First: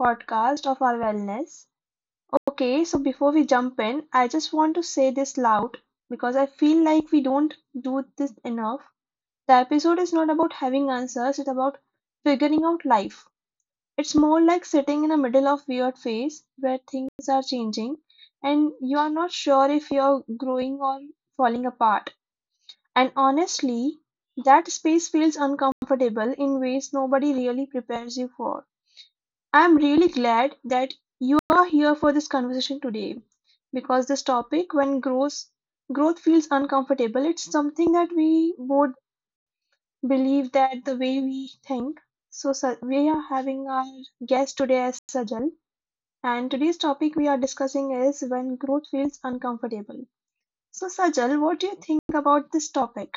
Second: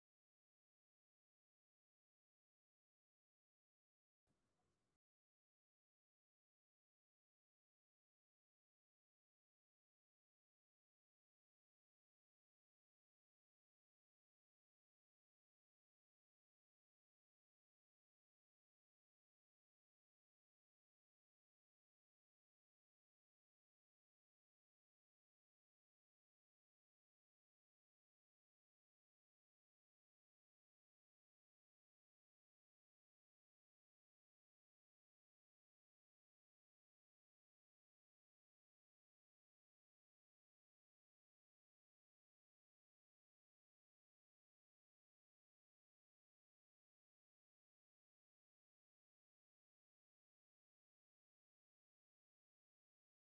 podcast of our wellness. Okay, so before we jump in, I just want to say this loud because I feel like we don't do this enough. The episode is not about having answers, it's about figuring out life. It's more like sitting in the middle of weird phase where things are changing and you are not sure if you're growing or falling apart. And honestly, that space feels uncomfortable in ways nobody really prepares you for. I'm really glad that you are here for this conversation today because this topic, when growth feels uncomfortable, it's something that we both believe that the way we think. So, we are having our guest today as Sajal, and today's topic we are discussing is when growth feels uncomfortable. So, Sajal, what do you think about this topic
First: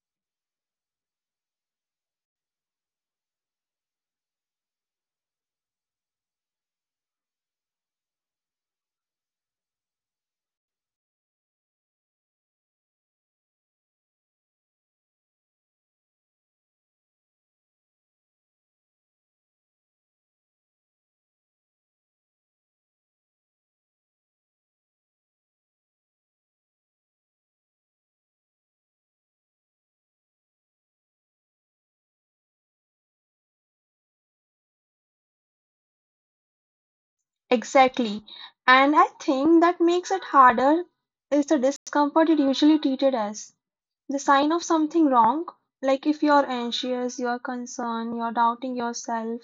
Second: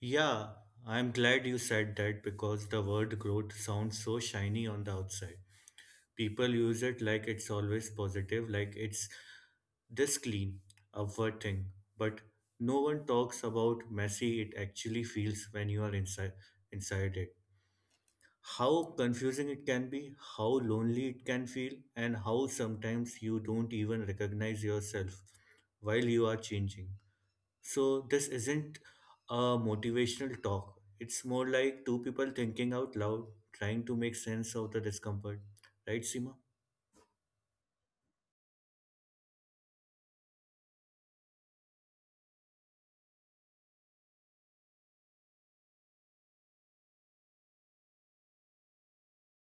Yeah, I'm glad you said that because the word growth sounds so shiny on the outside. People use it like it's always positive, like it's this clean, upward thing. But no one talks about messy it actually feels when you are inside it. How confusing it can be, how lonely it can feel, and how sometimes you don't even recognize yourself while you are changing. So this isn't a motivational talk. It's more like two people thinking out loud, trying to make sense of the discomfort. Right, Seema? exactly? And I think that makes it harder is the discomfort it usually treated as. The sign of something wrong, like if you're anxious, you're concerned, you're doubting yourself,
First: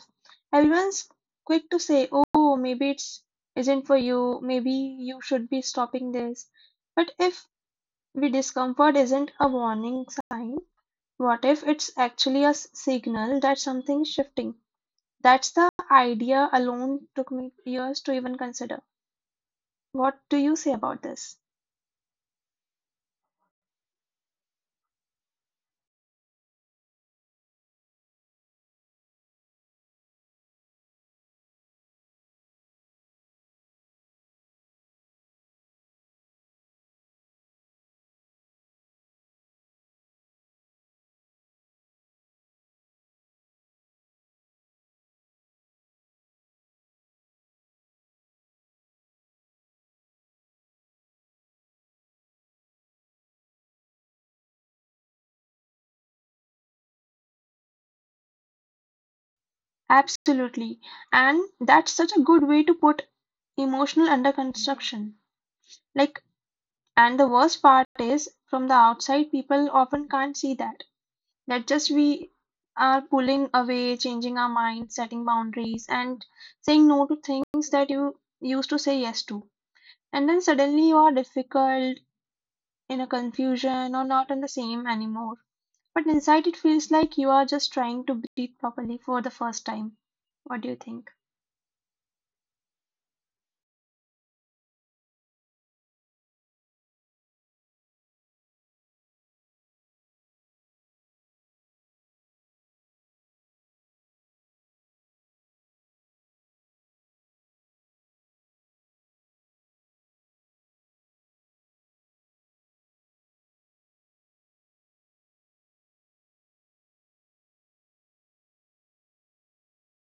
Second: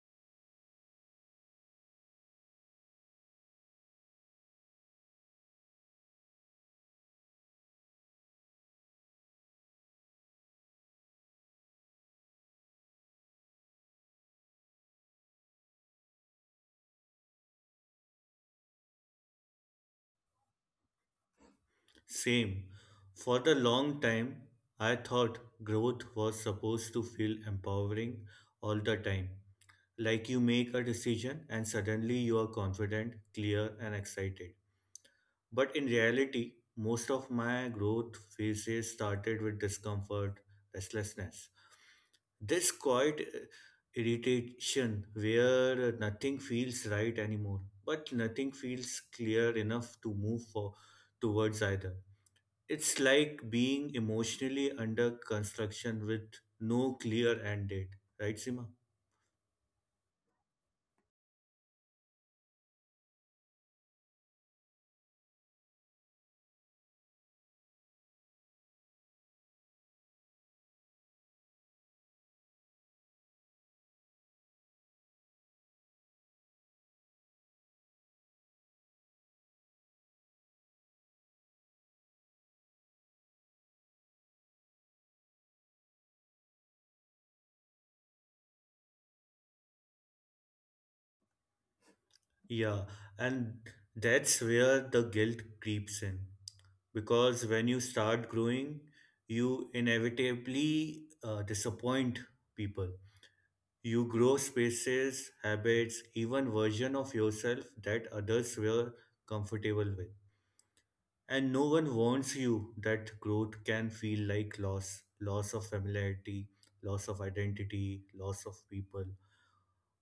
everyone's quick to say, oh, maybe it's isn't for you, maybe you should be stopping this. But if the discomfort isn't a warning sign, what if it's actually a signal that something's shifting? That's the idea alone took me years to even consider. What do you say about this? Same. For the long time, I thought growth was supposed to feel empowering all the time. Like you make a decision and suddenly you are confident, clear, and excited. But in reality, most of my growth phases started with discomfort, restlessness. This quiet irritation where nothing feels right anymore, but nothing feels clear enough to move for towards either. It's like being emotionally under construction with no clear end date, right, Sima? Absolutely. And that's such a good way to put emotional under construction. Like, and the worst part is, from the outside, people often can't see that. That just we are pulling away, changing our mind, setting boundaries, and saying no to things that you used to say yes to. And then suddenly you are difficult, in a confusion, or not on the same anymore. But inside, it feels like you are just trying to breathe properly for the first time. What do you think? Yeah, and that's where the guilt creeps in. Because when you start growing, you inevitably disappoint people. You grow spaces, habits, even version of yourself that others were comfortable with. And no one warns you that growth can feel like loss, loss of familiarity, loss of identity, loss of people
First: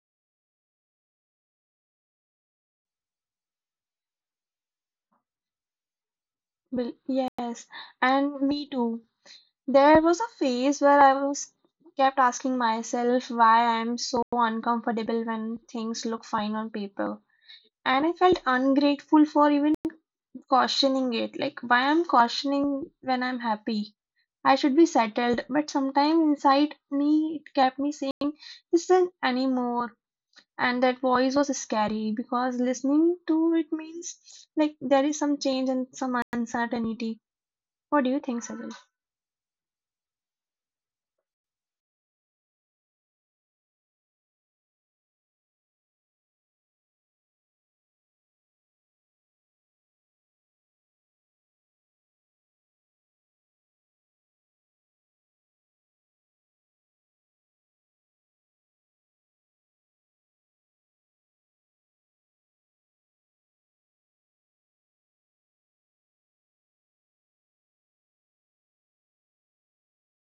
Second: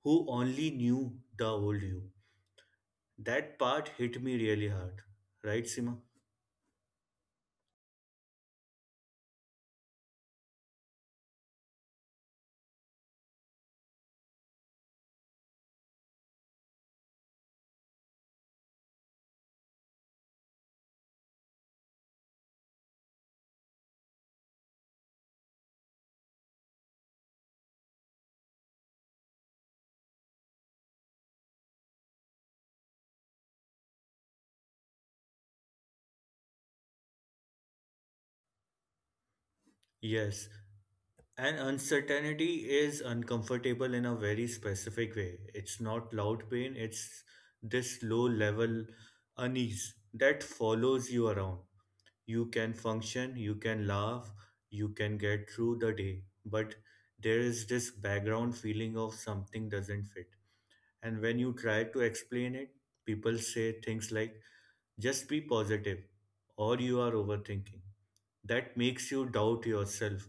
who only knew the old you. That part hit me really hard. Right, Sima? Well, yes, and me too. There was a phase where I was kept asking myself why I am so uncomfortable when things look fine on paper. And I felt ungrateful for even cautioning it. Like, why I'm cautioning when I'm happy? I should be settled. But sometimes inside me, it kept me saying, listen anymore. And that voice was scary because listening to it means like there is some change and some uncertainty. What do you think, Sajal? Yes, and uncertainty is uncomfortable in a very specific way. It's not loud pain, it's this low level unease that follows you around. You can function, you can laugh, you can get through the day, but there is this background feeling of something doesn't fit. And when you try to explain it, people say things like, just be positive, or you are overthinking. That makes you doubt yourself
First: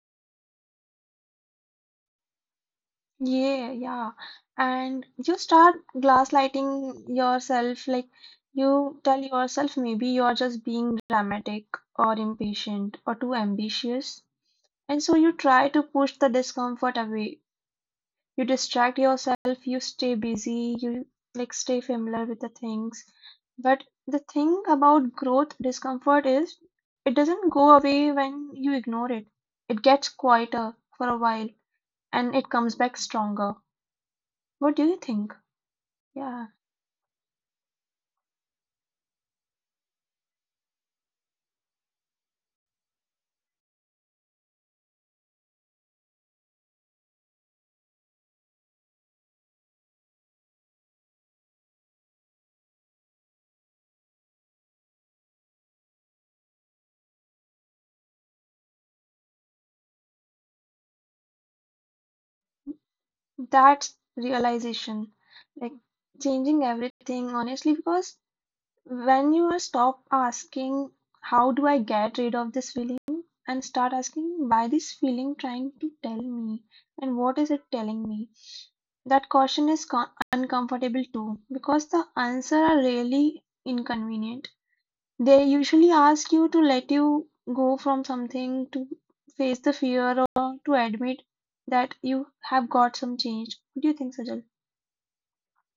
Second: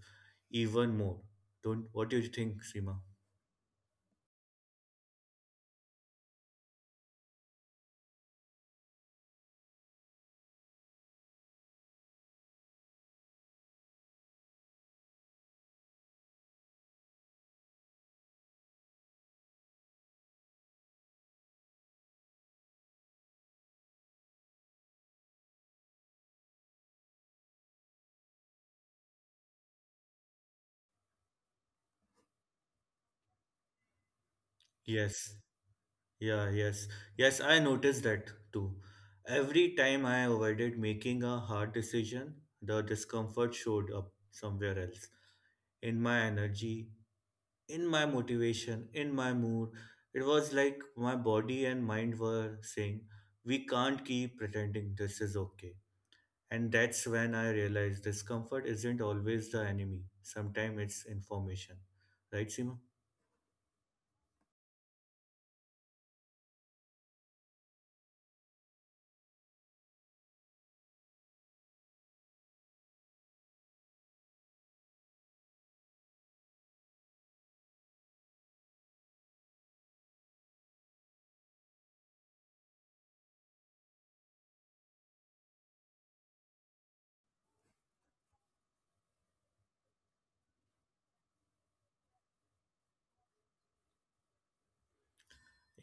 even more. Don't what do you think, Seema? Yeah, yeah. And you start gaslighting yourself, like you tell yourself maybe you're just being dramatic or impatient or too ambitious. And so you try to push the discomfort away. You distract yourself, you stay busy, you like stay familiar with the things. But the thing about growth discomfort is it doesn't go away when you ignore it. It gets quieter for a while and it comes back stronger. What do you Yes, think? yeah, Yeah, yes. I noticed that too. Every time I avoided making a hard decision, the discomfort showed up somewhere else in my energy, in my motivation, in my mood. It was like my body and mind were saying, we can't keep pretending this is okay. And that's when I realized discomfort isn't always the enemy. Sometimes it's information. Right, Seema? that realization, like changing everything, honestly, because when you are stop asking, how do I get rid of this feeling? And start asking, why this feeling trying to tell me? And what is it telling me? That caution is uncomfortable too, because the answer are really inconvenient. They usually ask you to let you go from something, to face the fear, or to admit that you have got some change. What do you think, Sajal?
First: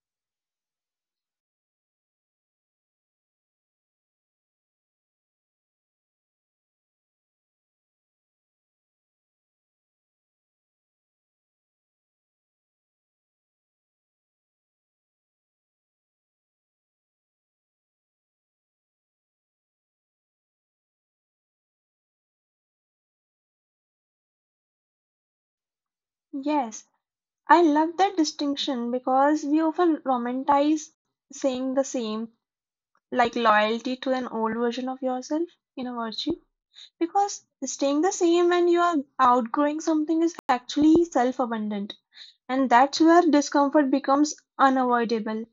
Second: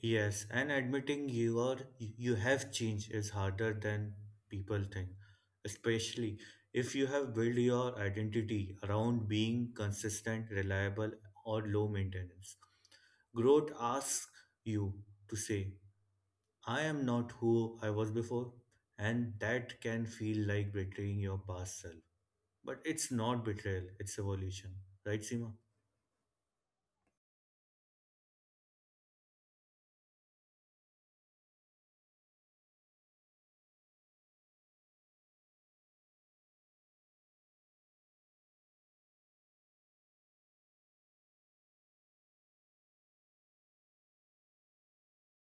Yes, and admitting you have changed is harder than people think, especially if you have built your identity around being consistent, reliable, or low maintenance. Growth asks you to say, I am not who I was before, and that can feel like betraying your past self. But it's not betrayal, it's evolution. Right, Seema? Yes, I love that distinction because we often romanticize saying the same, like loyalty to an old version of yourself in a virtue. Because staying the same when you are outgrowing something is actually self abundant, and that's where discomfort becomes unavoidable.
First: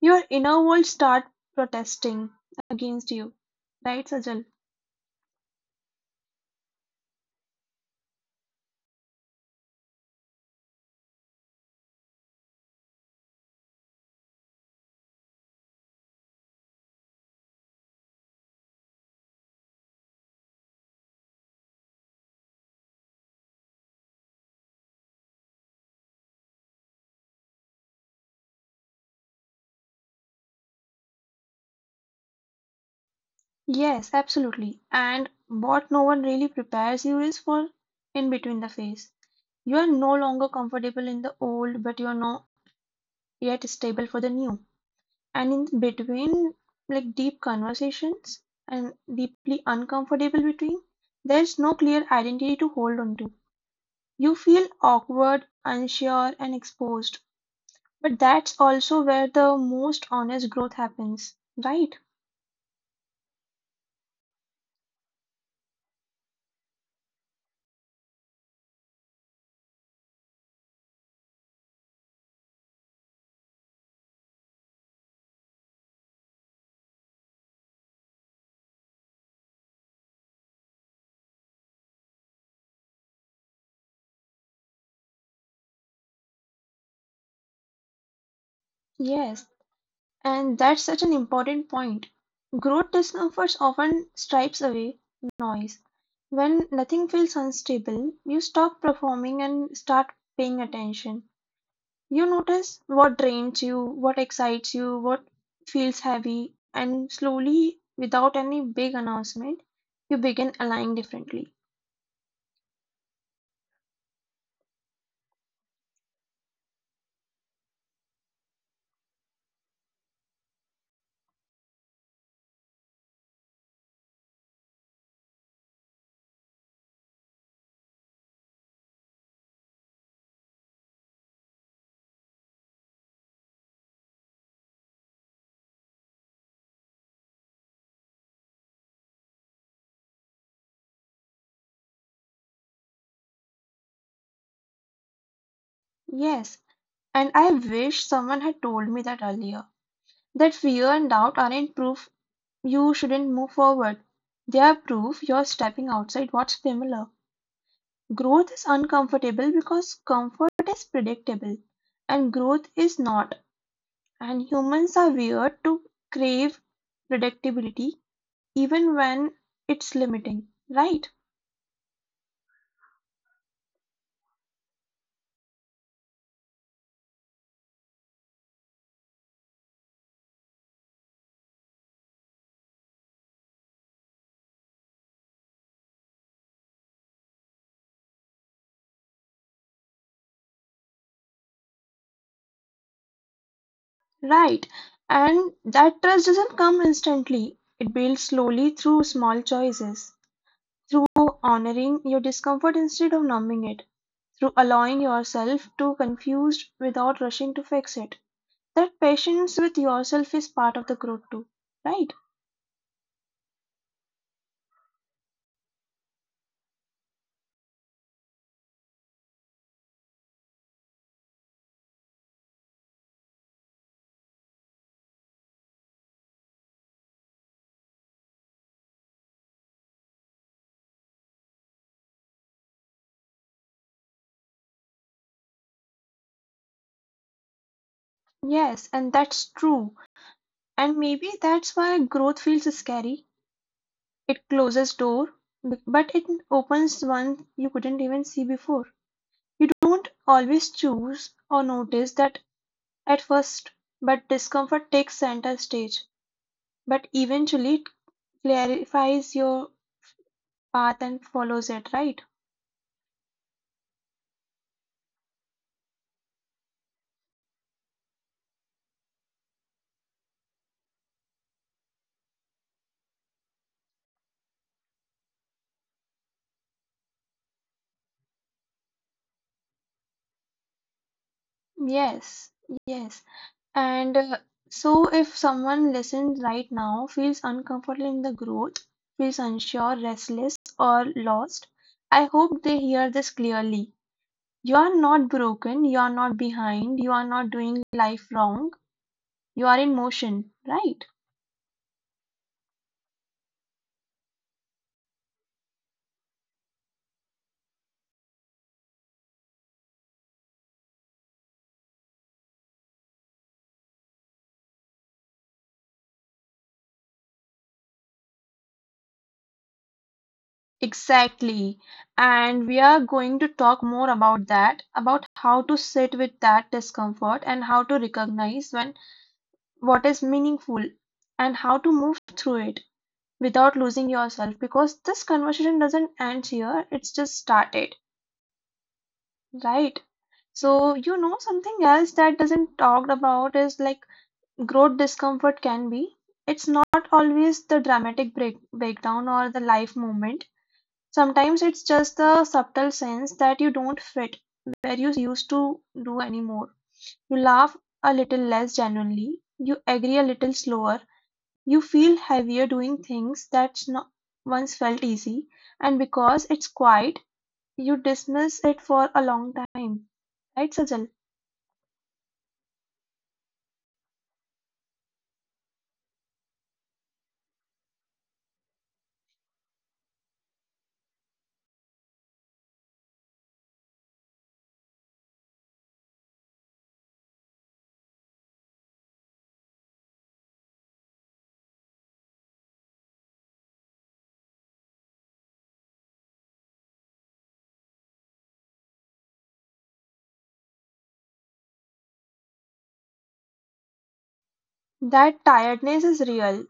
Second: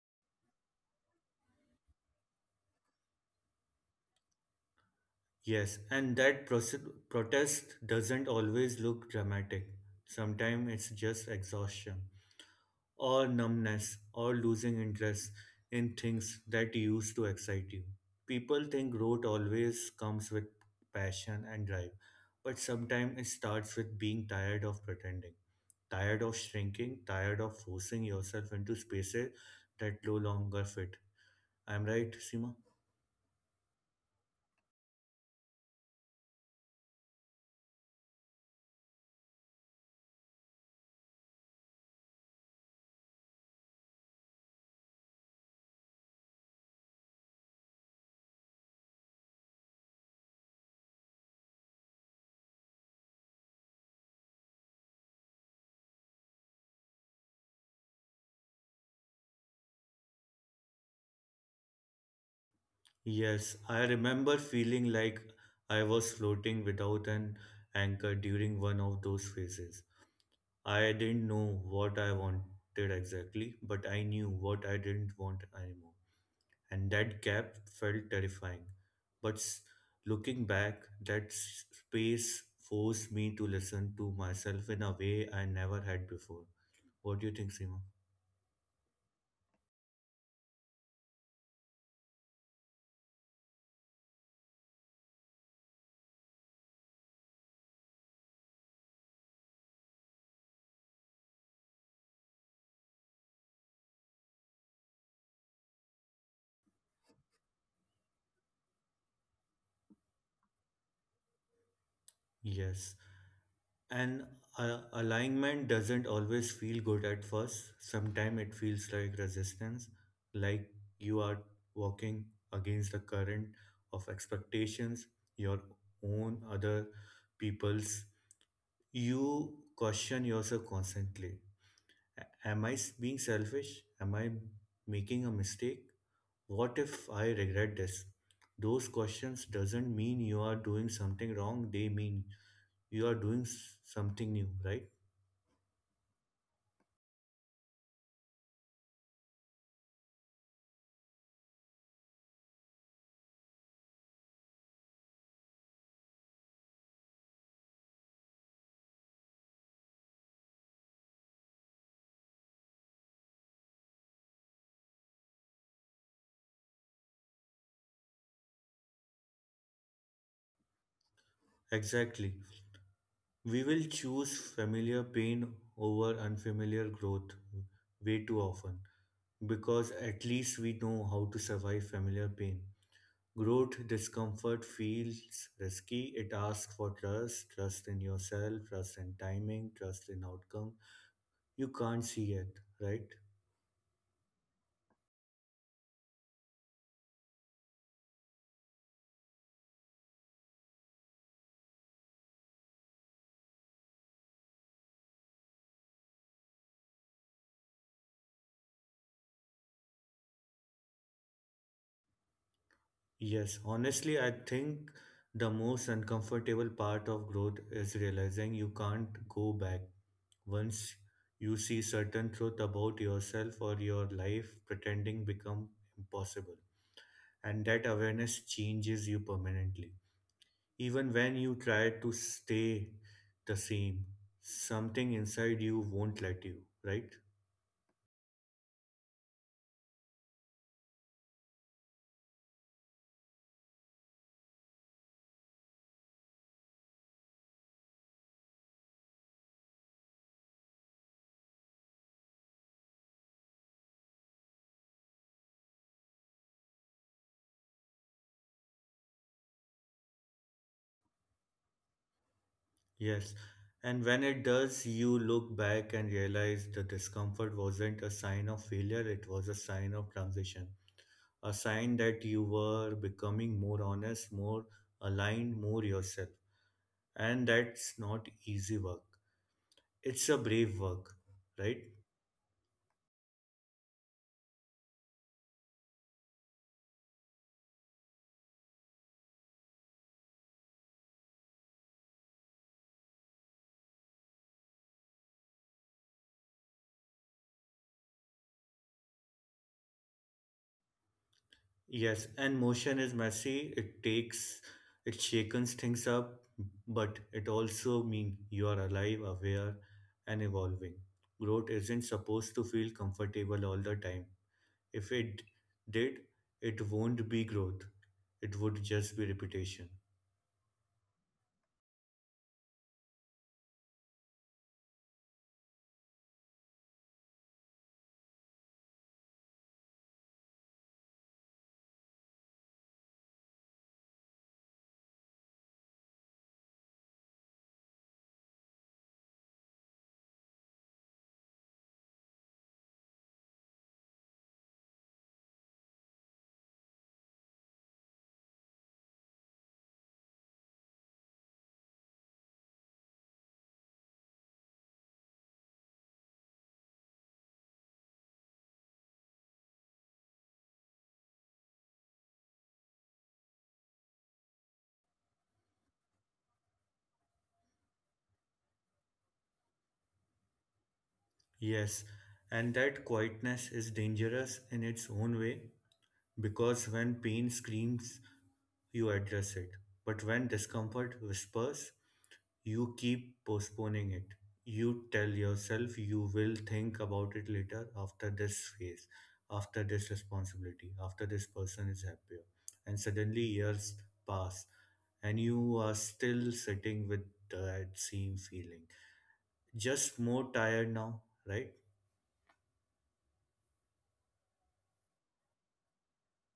Your inner world start protesting against you. Right, Sajal? Yes, and that protest doesn't always look dramatic. Sometimes it's just exhaustion, or numbness, or losing interest in things that used to excite you. People think growth always comes with passion and drive, but sometimes it starts with being tired of pretending, tired of shrinking, tired of forcing yourself into spaces that no longer fit. I'm right, Seema? Yes, absolutely. And what no one really prepares you is for in between the phase. You are no longer comfortable in the old, but you are not yet stable for the new. And in between, like deep conversations and deeply uncomfortable between, there's no clear identity to hold on to. You feel awkward, unsure, and exposed. But that's also where the most honest growth happens, right? Yes, I remember feeling like I was floating without an anchor during one of those phases. I didn't know what I wanted exactly, but I knew what I didn't want anymore. And that gap felt terrifying. But s- Looking back, that space forced me to listen to myself in a way I never had before. What do you think, Seema? Yes, and that's such an important point. Growth discomforts often stripes away noise. When nothing feels unstable, you stop performing and start paying attention. You notice what drains you, what excites you, what feels heavy, and slowly, without any big announcement, you begin aligning differently. Yes. And alignment doesn't always feel good at first. Sometimes it feels like resistance, like you are walking against the current of expectations, your own, other people's. You question yourself constantly. Am I being selfish? Am I making a mistake? What if I regret this? Those questions doesn't mean you are doing something wrong. They mean you are doing something new, right? Yes, and I wish someone had told me that earlier. That fear and doubt aren't proof you shouldn't move forward. They are proof you're stepping outside what's familiar. Growth is uncomfortable because comfort is predictable and growth is not. And humans are weird to crave predictability even when it's limiting. Right? Exactly. We will choose familiar pain over unfamiliar growth way too often because at least we know how to survive familiar pain. Growth discomfort feels risky. It asks for trust, trust in yourself, trust in timing, trust in outcome. You can't see it, right? Right. And that trust doesn't come instantly, it builds slowly through small choices, through honoring your discomfort instead of numbing it, through allowing yourself to confused without rushing to fix it. That patience with yourself is part of the growth too, right? Yes, honestly, I think the most uncomfortable part of growth is realizing you can't go back. Once you see certain truth about yourself or your life, pretending become impossible. And that awareness changes you permanently. Even when you try to stay the same, something inside you won't let you, right? Yes, and that's true. And maybe that's why growth feels scary. It closes door, but it opens one you couldn't even see before. You don't always choose or notice that at first, but discomfort takes center stage. But eventually, it clarifies your path and follows it, right? Yes. And when it does, you look back and realize the discomfort wasn't a sign of failure, it was a sign of transition. A sign that you were becoming more honest, more aligned, more yourself. And that's not easy work, it's a brave work, right? Yes, yes. And so, if someone listens right now, feels uncomfortable in the growth, feels unsure, restless, or lost, I hope they hear this clearly. You are not broken, you are not behind, you are not doing life wrong, you are in motion, right? Yes, and motion is messy. It takes, it shakens things up, but it also means you are alive, aware, and evolving. Growth isn't supposed to feel comfortable all the time. If it did, it won't be growth, it would just be repetition. Exactly. And we are going to talk more about that, about how to sit with that discomfort and how to recognize when what is meaningful and how to move through it without losing yourself, because this conversation doesn't end here, it's just started, right? So you know something else that doesn't talked about is like growth discomfort can be, it's not always the dramatic breakdown or the life moment. Sometimes it's just the subtle sense that you don't fit where you used to do anymore. You laugh a little less genuinely, you agree a little slower. You feel heavier doing things that once felt easy, and because it's quiet, you dismiss it for a long time. Right, Sajal? Yes, and that quietness is dangerous in its own way, because when pain screams, you address it. But when discomfort whispers, you keep postponing it. You tell yourself you will think about it later after this phase, after this responsibility, after this person is happier. And suddenly years pass and you are still sitting with that same feeling. Just more tired now, right? That tiredness is real.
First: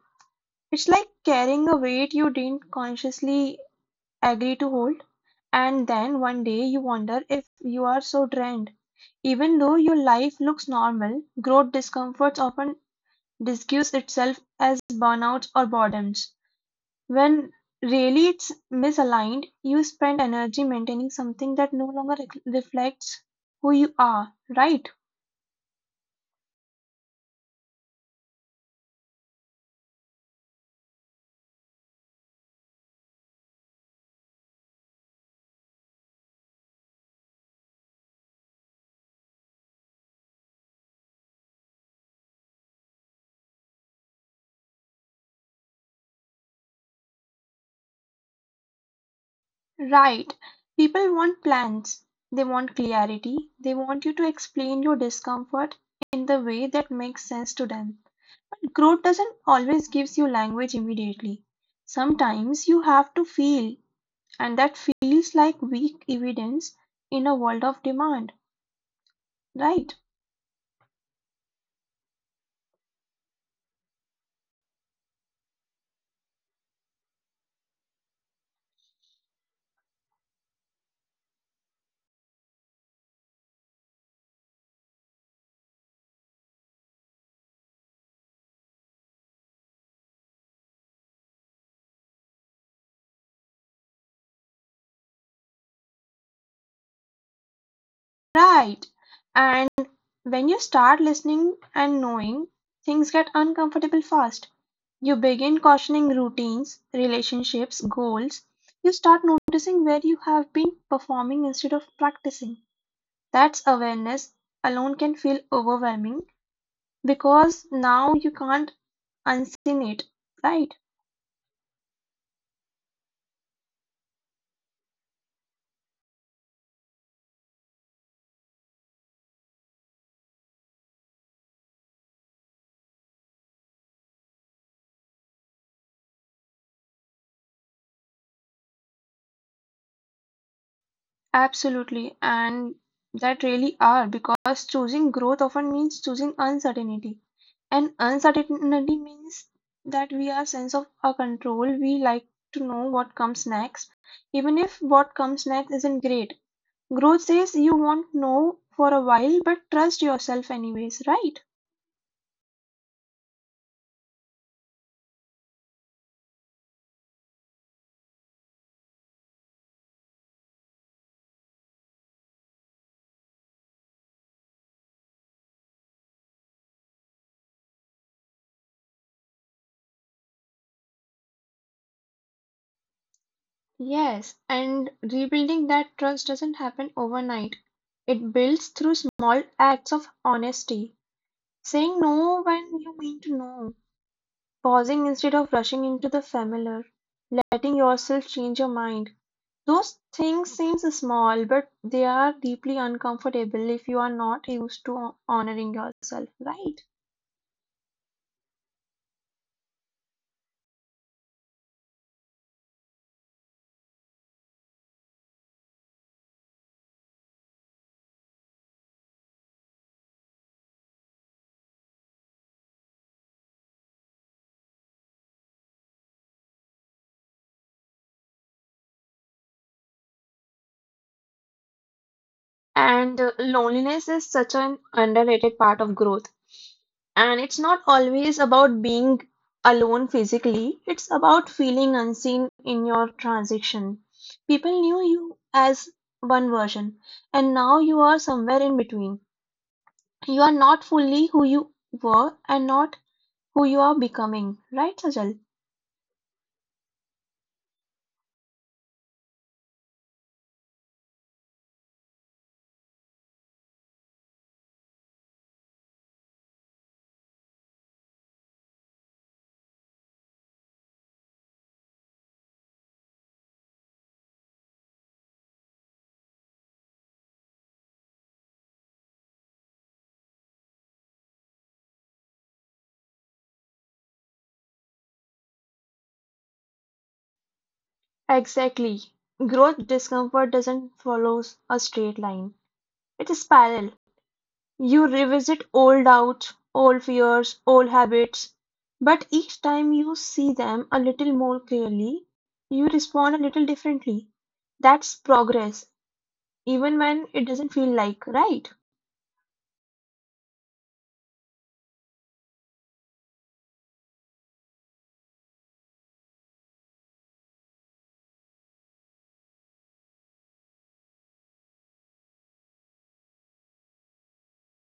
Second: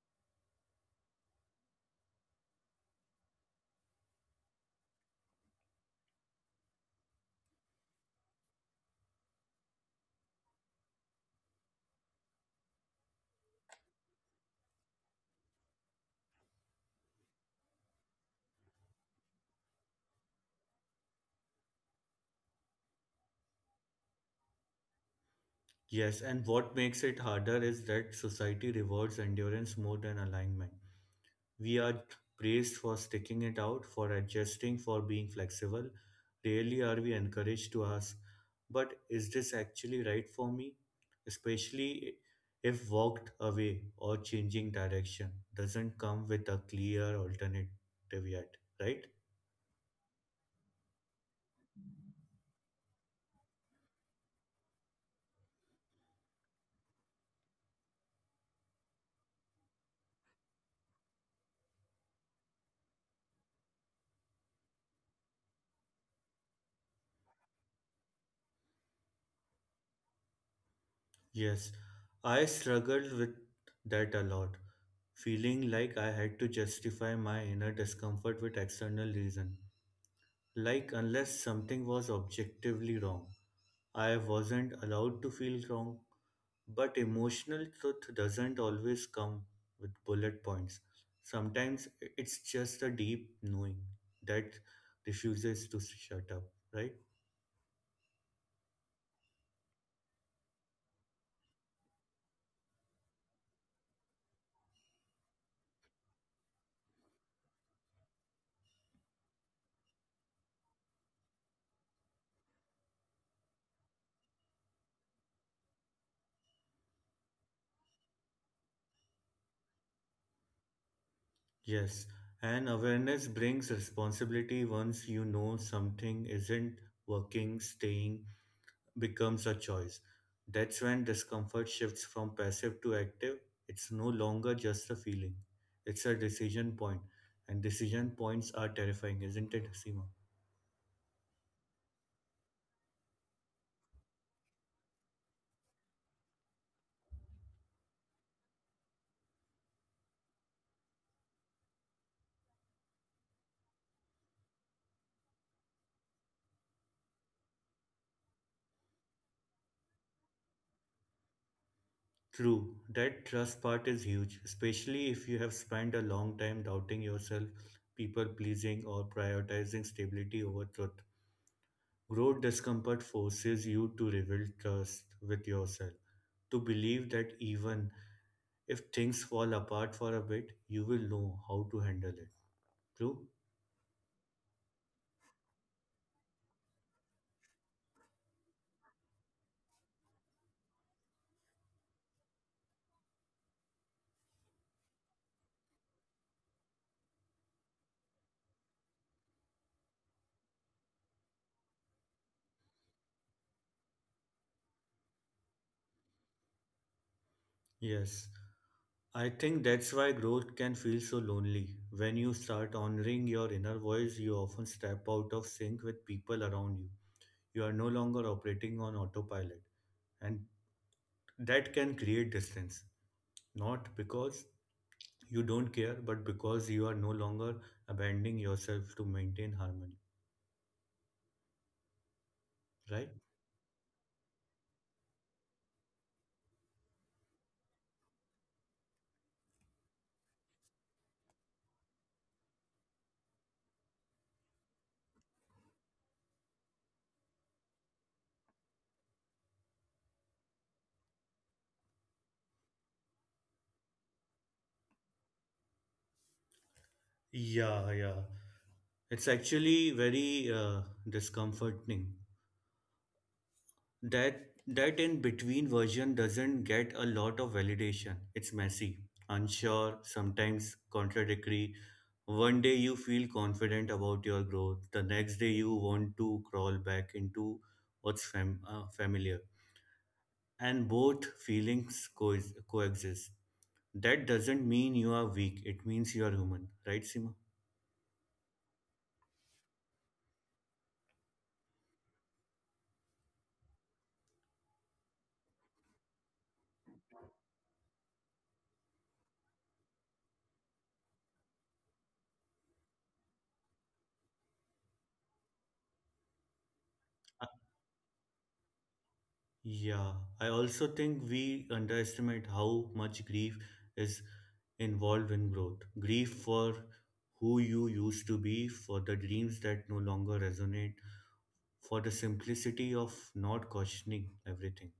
It's like carrying a weight you didn't consciously agree to hold, and then one day you wonder if you are so drained. Even though your life looks normal, growth discomforts often disguise itself as burnouts or boredoms. When really it's misaligned, you spend energy maintaining something that no longer reflects who you are, right? Yes, and what makes it harder is that society rewards endurance more than alignment. We are praised for sticking it out, for adjusting, for being flexible. Rarely are we encouraged to ask, but is this actually right for me? Especially if walked away or changing direction doesn't come with a clear alternative yet, right? Right. People want plans, they want clarity, they want you to explain your discomfort in the way that makes sense to them. Growth doesn't always gives you language immediately. Sometimes you have to feel, and that feels like weak evidence in a world of demand, right? Yes, I struggled with that a lot, feeling like I had to justify my inner discomfort with external reason. Like, unless something was objectively wrong, I wasn't allowed to feel wrong. But emotional truth doesn't always come with bullet points. Sometimes it's just a deep knowing that refuses to shut up, right? Right. And when you start listening and knowing, things get uncomfortable fast. You begin questioning routines, relationships, goals. You start noticing where you have been performing instead of practicing. That's awareness alone can feel overwhelming because now you can't unseen it, right? Yes, and awareness brings responsibility. Once you know something isn't working, staying becomes a choice. That's when discomfort shifts from passive to active. It's no longer just a feeling, it's a decision point. And decision points are terrifying, isn't it, Seema? Absolutely, and that really are because choosing growth often means choosing uncertainty. And uncertainty means that we are sense of our control. We like to know what comes next, even if what comes next isn't great. Growth says you won't know for a while, but trust yourself anyways, right? True, that trust part is huge, especially if you have spent a long time doubting yourself, people pleasing, or prioritizing stability over truth. Growth discomfort forces you to rebuild trust with yourself, to believe that even if things fall apart for a bit, you will know how to handle it. True? Yes, and rebuilding that trust doesn't happen overnight. It builds through small acts of honesty, saying no when you mean to no, pausing instead of rushing into the familiar, letting yourself change your mind. Those things seem small, but they are deeply uncomfortable if you are not used to honoring yourself, right? Yes. I think that's why growth can feel so lonely. When you start honoring your inner voice, you often step out of sync with people around you. You are no longer operating on autopilot, and that can create distance. Not because you don't care, but because you are no longer abandoning yourself to maintain harmony, right? And Loneliness is such an underrated part of growth. And it's not always about being alone physically, it's about feeling unseen in your transition. People knew you as one version, and now you are somewhere in between. You are not fully who you were and not who you are becoming. Right, Sajal? Yeah, yeah. It's actually very discomforting. That in between version doesn't get a lot of validation. It's messy, unsure, sometimes contradictory. One day you feel confident about your growth, the next day you want to crawl back into what's familiar. And both feelings coexist. That doesn't mean you are weak, it means you are human, right, Sima? Exactly. Growth discomfort doesn't follow a straight line. It is parallel. You revisit old doubts, old fears, old habits, but each time you see them a little more clearly, you respond a little differently. That's progress, even when it doesn't feel like, right? Yeah, I also think we underestimate how much grief is involved in growth. Grief for who you used to be, for the dreams that no longer resonate, for the simplicity of not questioning everything.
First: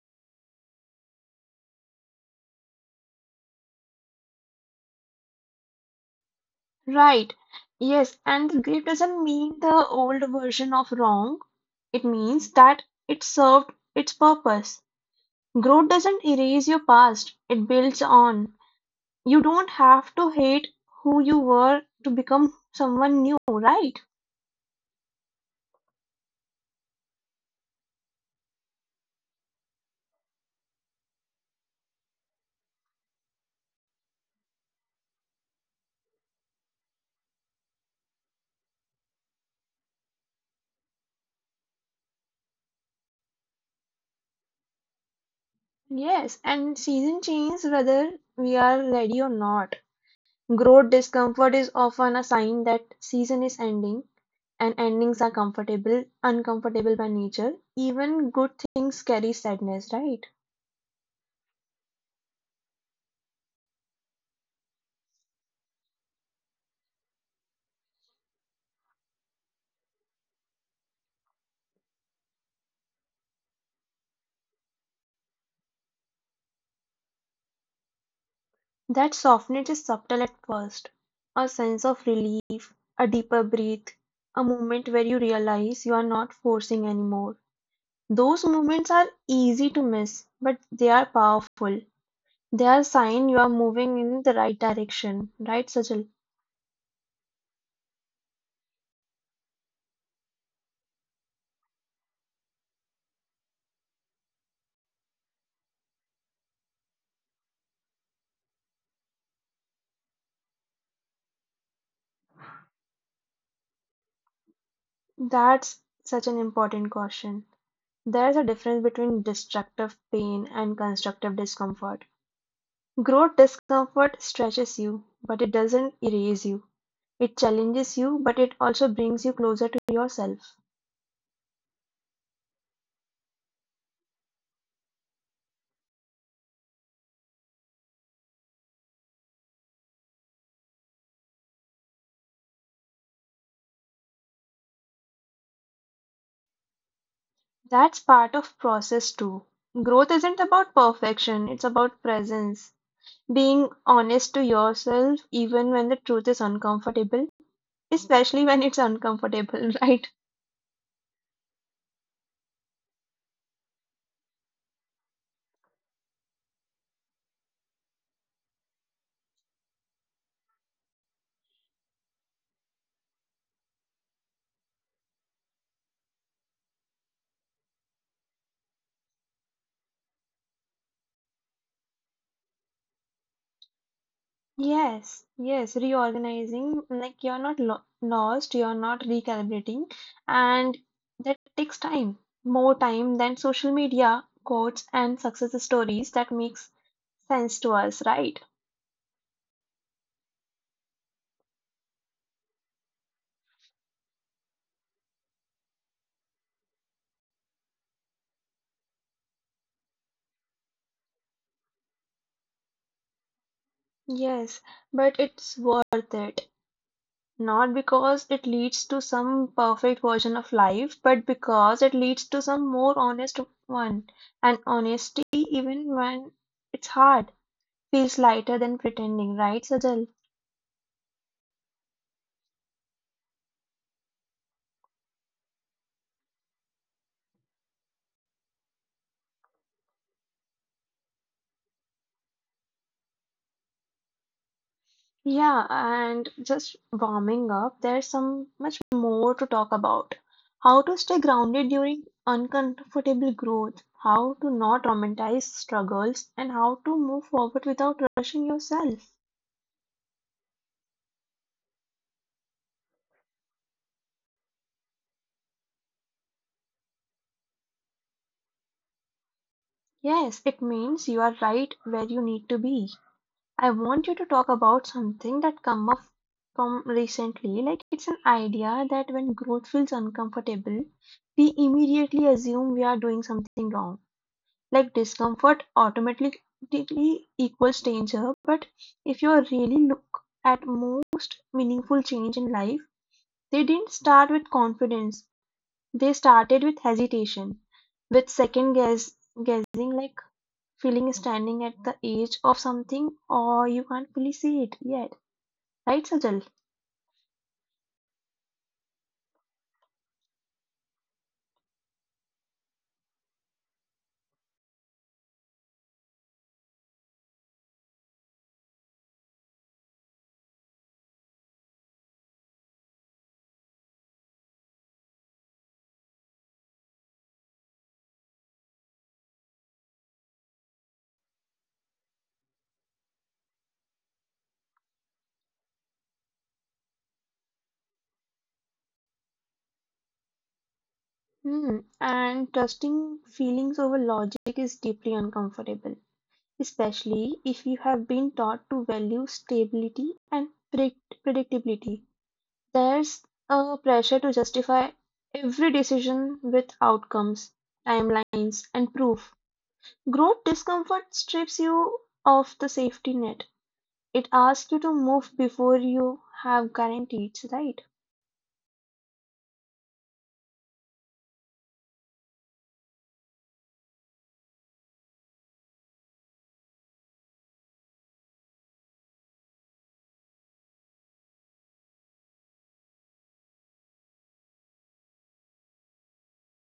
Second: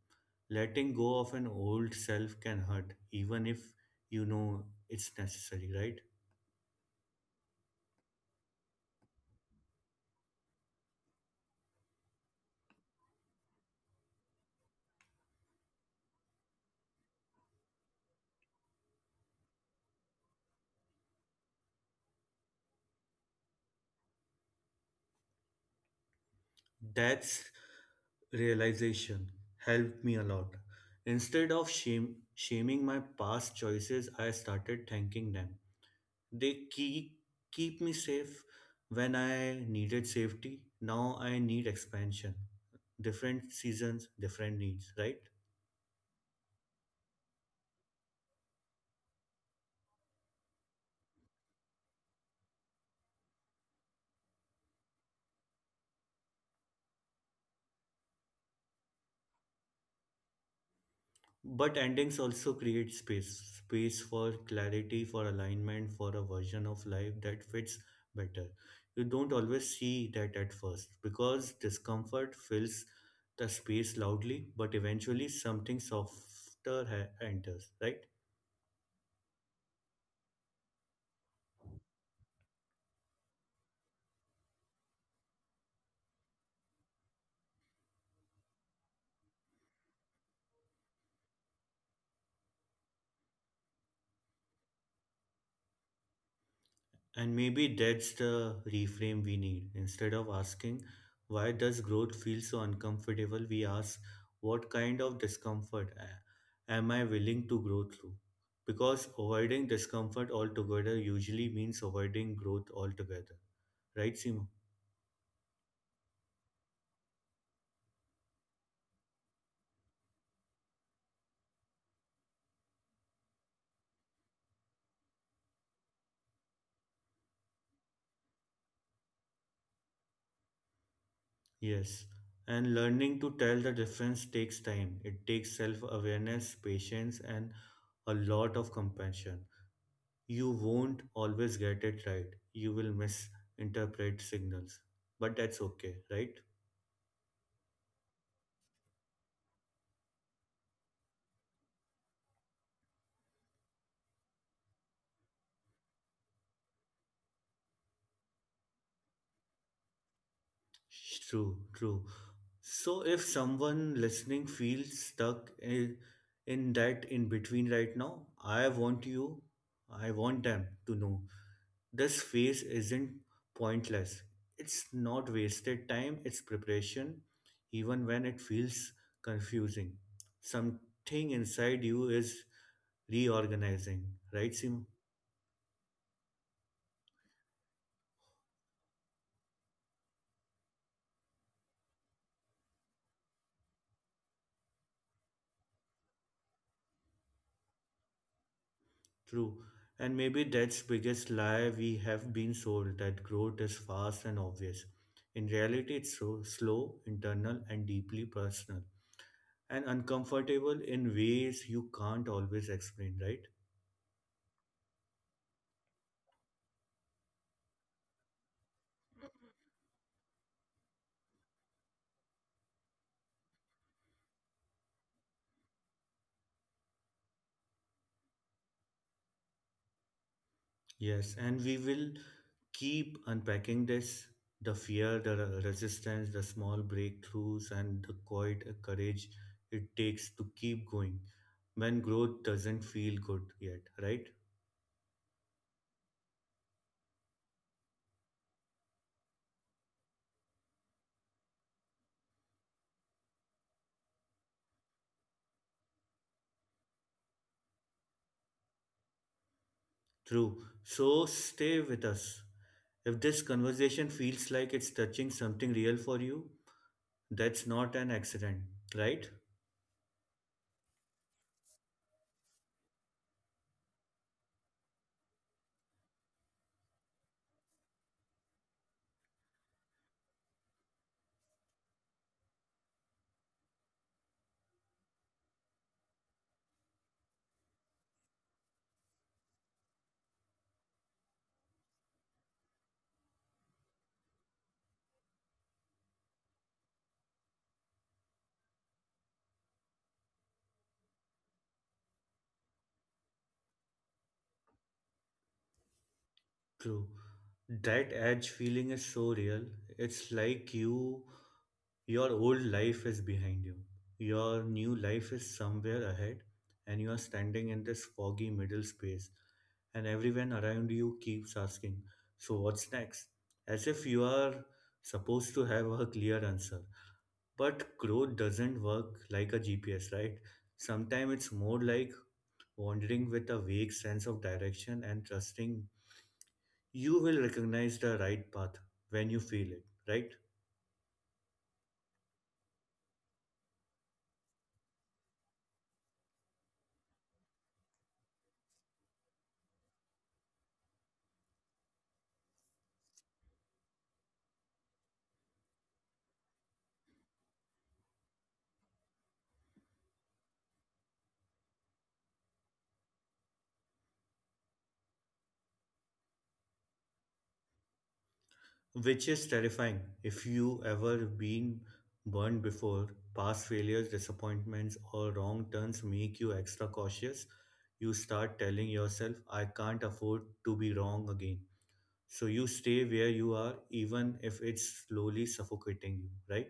Letting go of an old self can hurt, even if you know it's necessary, right? Right. Yes, and the grief doesn't mean the old version of wrong. It means that it served its purpose. Growth doesn't erase your past, it builds on. You don't have to hate who you were to become someone new, right? That's realization helped me a lot. Instead of shame, shaming my past choices, I started thanking them. They keep, keep me safe when I needed safety. Now I need expansion. Different seasons, different needs, right? Yes, and season change whether we are ready or not. Growth discomfort is often a sign that season is ending. And endings are comfortable, uncomfortable by nature. Even good things carry sadness, right? But endings also create space for clarity, for alignment, for a version of life that fits better. You don't always see that at first because discomfort fills the space loudly, but eventually something softer enters, right? That softness is subtle at first. A sense of relief, a deeper breath, a moment where you realize you are not forcing anymore. Those moments are easy to miss, but they are powerful. They are sign you are moving in the right direction, right, Sajal? And maybe that's the reframe we need. Instead of asking, why does growth feel so uncomfortable, we ask, what kind of discomfort am I willing to grow through? Because avoiding discomfort altogether usually means avoiding growth altogether. Right, Simo? That's such an important caution. There's a difference between destructive pain and constructive discomfort. Growth discomfort stretches you, but it doesn't erase you. It challenges you, but it also brings you closer to yourself. Yes. And learning to tell the difference takes time. It takes self awareness, patience, and a lot of compassion. You won't always get it right. You will misinterpret signals. But that's okay, right? That's part of process too. Growth isn't about perfection, it's about presence. Being honest to yourself even when the truth is uncomfortable, especially when it's uncomfortable, right? True, true. So if someone listening feels stuck in that in between right now, I want them to know this phase isn't pointless. It's not wasted time, it's preparation, even when it feels confusing. Something inside you is reorganizing, right, Sim? Yes, yes, reorganizing, like you're not lo lost, you're not recalibrating, and that takes time, more time than social media quotes and success stories that makes sense to us, right? True. And maybe that's biggest lie we have been sold that growth is fast and obvious. In reality, it's so slow, internal, and deeply personal, and uncomfortable in ways you can't always explain, right? Yes, but it's worth it. Not because it leads to some perfect version of life, but because it leads to some more honest one. And honesty, even when it's hard, feels lighter than pretending, right, Sajal? Yes, and we will keep unpacking this, the fear, the resistance, the small breakthroughs, and the quiet courage it takes to keep going when growth doesn't feel good yet, right? Yeah, and just warming up, there's some much more to talk about. How to stay grounded during uncomfortable growth, how to not romanticize struggles, and how to move forward without rushing yourself. True. So stay with us. If this conversation feels like it's touching something real for you, that's not an accident, right? Yes, it means you are right where you need to be. I want you to talk about something that come up from recently. Like it's an idea that when growth feels uncomfortable, we immediately assume we are doing something wrong, like discomfort automatically equals danger. But if you really look at most meaningful change in life, they didn't start with confidence, they started with hesitation, with second guessing, like feeling standing at the edge of something or you can't fully see it yet, right, Sajal? True. That edge feeling is so real. It's like your old life is behind you. Your new life is somewhere ahead, and you are standing in this foggy middle space. And everyone around you keeps asking, so what's next? As if you are supposed to have a clear answer. But growth doesn't work like a GPS, right? Sometimes it's more like wandering with a vague sense of direction and trusting you will recognize the right path when you feel it, right? Hmm. And trusting feelings over logic is deeply uncomfortable. Especially if you have been taught to value stability and predictability, there's a pressure to justify every decision with outcomes, timelines, and proof. Growth discomfort strips you of the safety net. It asks you to move before you have guarantees, right? Which is terrifying if you ever been burned before. Past failures, disappointments, or wrong turns make you extra cautious. You start telling yourself, I can't afford to be wrong again. So you stay where you are, even if it's slowly suffocating you, right?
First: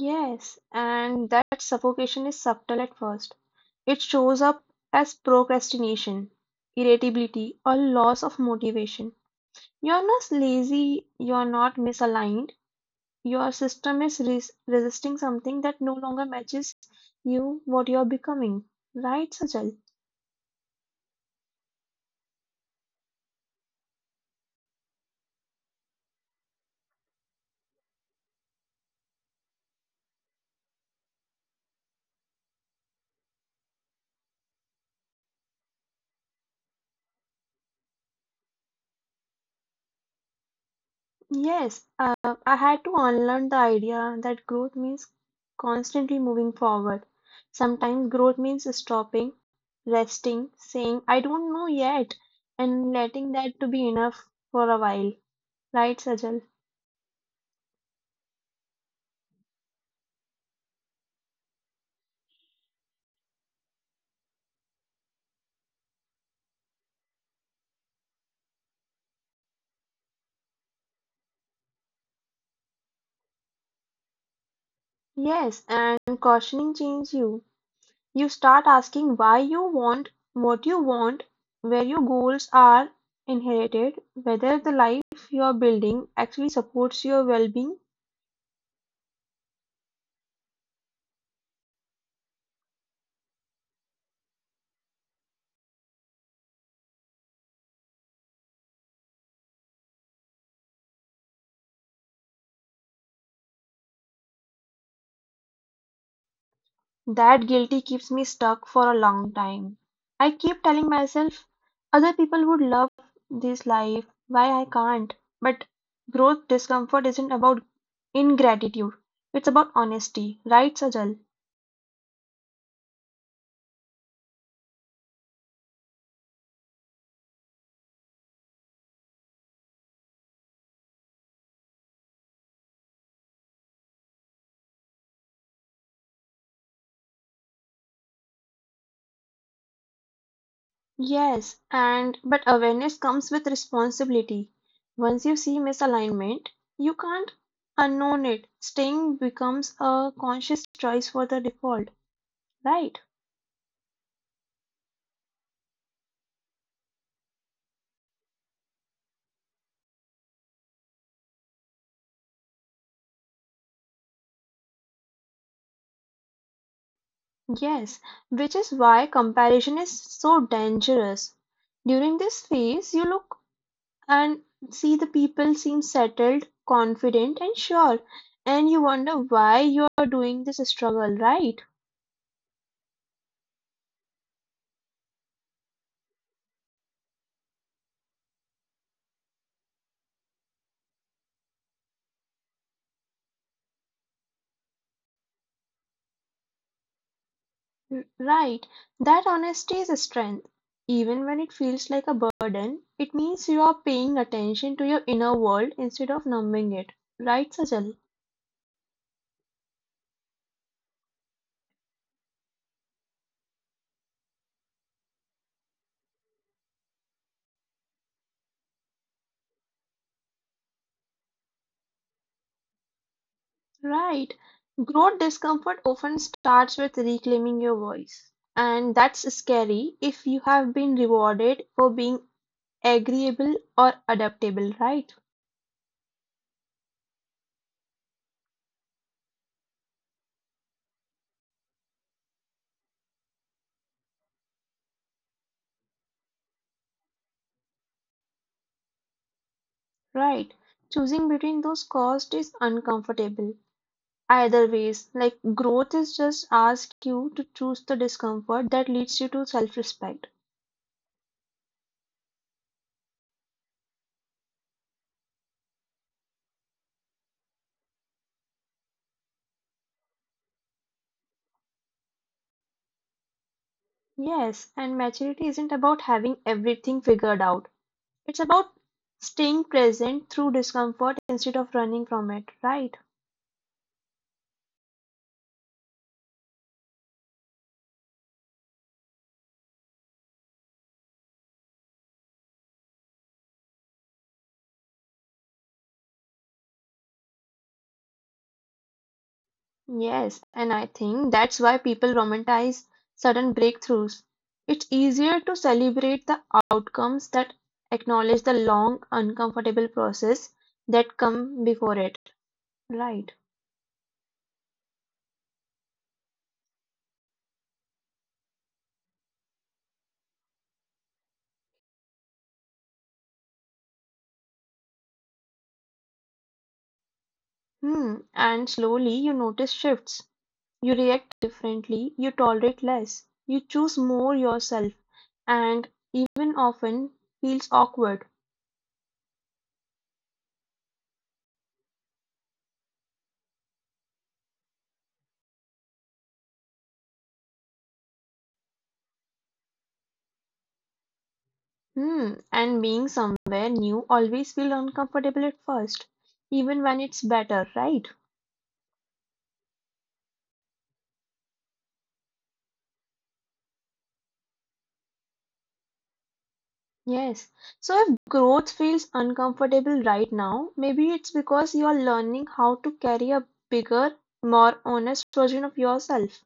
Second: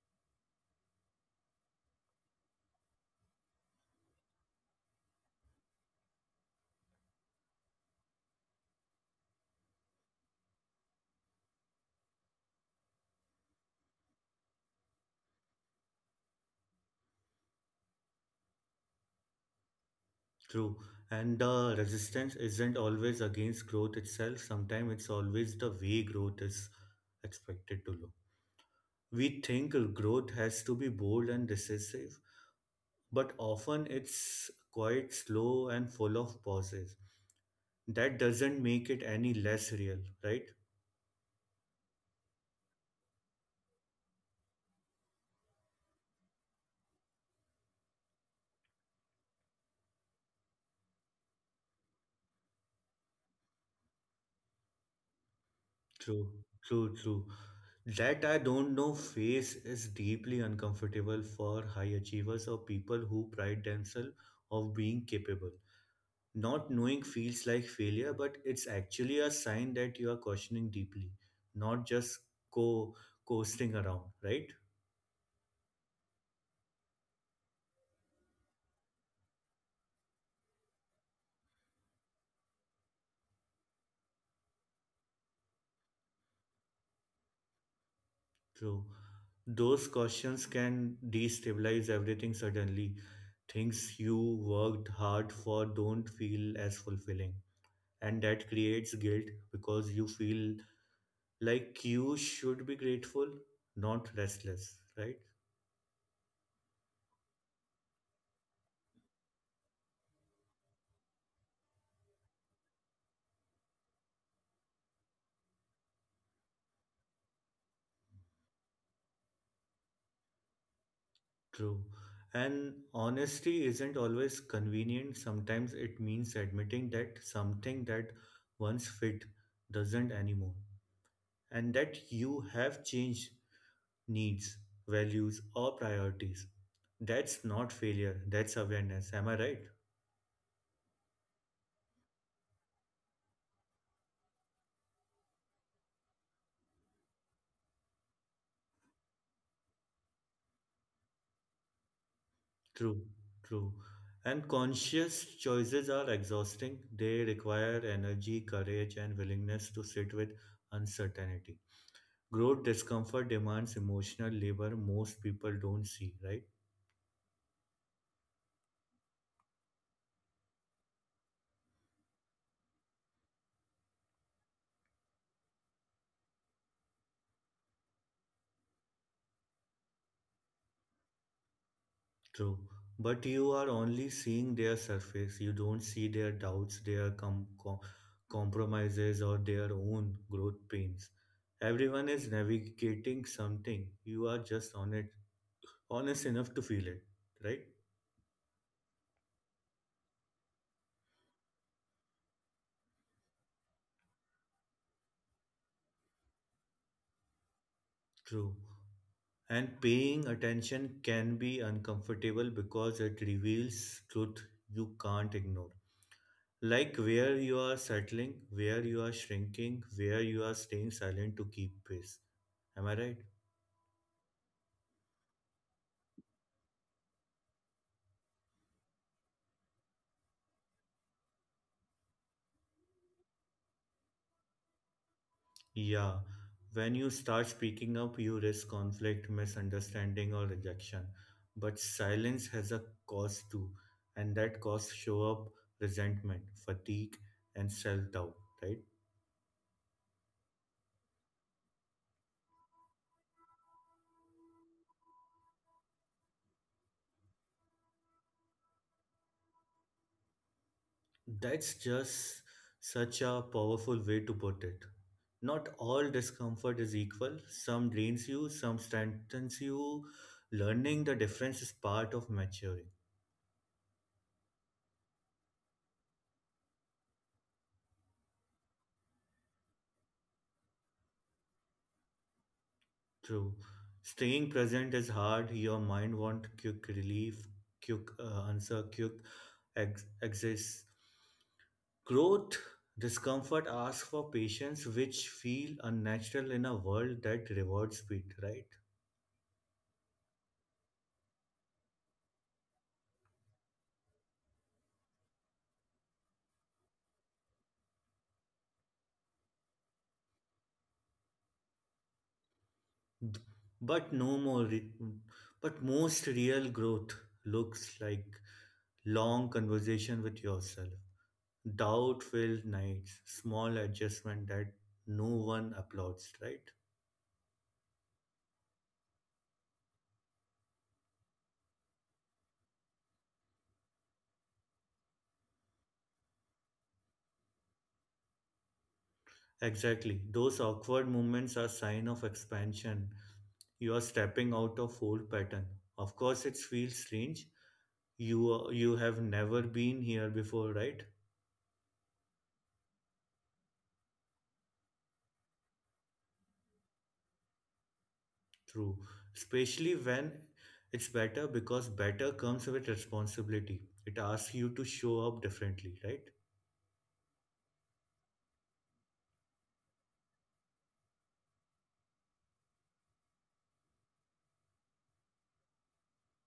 Yes, and that suffocation is subtle at first. It shows up as procrastination, irritability, or loss of motivation. You're not lazy, you're not misaligned. Your system is resisting something that no longer matches you, what you're becoming. Right, Sajal? True, and the resistance isn't always against growth itself. Sometimes it's always the way growth is expected to look. We think growth has to be bold and decisive, but often it's quite slow and full of pauses. That doesn't make it any less real, right? Yes, I had to unlearn the idea that growth means constantly moving forward. Sometimes growth means stopping, resting, saying, I don't know yet, and letting that to be enough for a while. Right, True, Sajal? true, true. That I don't know phase is deeply uncomfortable for high achievers or people who pride themselves of being capable. Not knowing feels like failure, but it's actually a sign that you are questioning deeply, not just co coasting around, right? Yes, and cautioning change you. You start asking why you want what you want, where your goals are inherited, whether the life you're building actually supports your well being. True. Those questions can destabilize everything suddenly. Things you worked hard for don't feel as fulfilling. And that creates guilt because you feel like you should be grateful, not restless, right? That guilty keeps me stuck for a long time. I keep telling myself other people would love this life, why I can't. But growth discomfort isn't about ingratitude, it's about honesty, right, Sajal? True. And honesty isn't always convenient. Sometimes it means admitting that something that once fit doesn't anymore, and that you have changed needs, values, or priorities. That's not failure, that's awareness. Am I right? Yes, and but awareness comes with responsibility. Once you see misalignment, you can't unknown it. Staying becomes a conscious choice for the default, right? True, true. And conscious choices are exhausting. They require energy, courage, and willingness to sit with uncertainty. Growth discomfort demands emotional labor most people don't see, right? Yes, which is why comparison is so dangerous. During this phase, you look and see the people seem settled, confident, and sure, and you wonder why you are doing this struggle, right? True. But you are only seeing their surface. You don't see their doubts, their compromises, or their own growth pains. Everyone is navigating something. You are just on it, honest enough to feel it, right? Right. That honesty is a strength. Even when it feels like a burden, it means you are paying attention to your inner world instead of numbing it. Right, Sajal? True. And paying attention can be uncomfortable because it reveals truth you can't ignore. Like where you are settling, where you are shrinking, where you are staying silent to keep pace. Am I right? Right. Growth discomfort often starts with reclaiming your voice. And that's scary if you have been rewarded for being agreeable or adaptable, right? Yeah. When you start speaking up, you risk conflict, misunderstanding, or rejection. But silence has a cost too, and that cost show up resentment, fatigue, and self doubt, right? Right. Choosing between those costs is uncomfortable. Either ways, like growth is just ask you to choose the discomfort that leads you to self respect. That's just such a powerful way to put it. Not all discomfort is equal. Some drains you, some strengthens you. Learning the difference is part of maturing. Yes, and maturity isn't about having everything figured out, it's about staying present through discomfort instead of running from it, right? True. Staying present is hard. Your mind wants quick relief, quick answer, quick exits. Growth, discomfort asks for patience, which feel unnatural in a world that rewards speed, right? Yes, and I think that's why people romanticize sudden breakthroughs. It's easier to celebrate the outcomes that acknowledge the long, uncomfortable process that come before it, right? But no more, re- But most real growth looks like long conversation with yourself, doubt-filled nights, small adjustment that no one applauds, right? Hmm. And slowly you notice shifts. You react differently, you tolerate less, you choose more yourself, and even often feels awkward. Exactly. Those awkward moments are sign of expansion. You are stepping out of old pattern. Of course, it feels strange. You have never been here before, right? Hmm. And being somewhere new always feels uncomfortable at first, even when it's better, right? True, especially when it's better because better comes with responsibility. It asks you to show up differently, right? Yes. So if growth feels uncomfortable right now, maybe it's because you are learning how to carry a bigger, more honest version of yourself.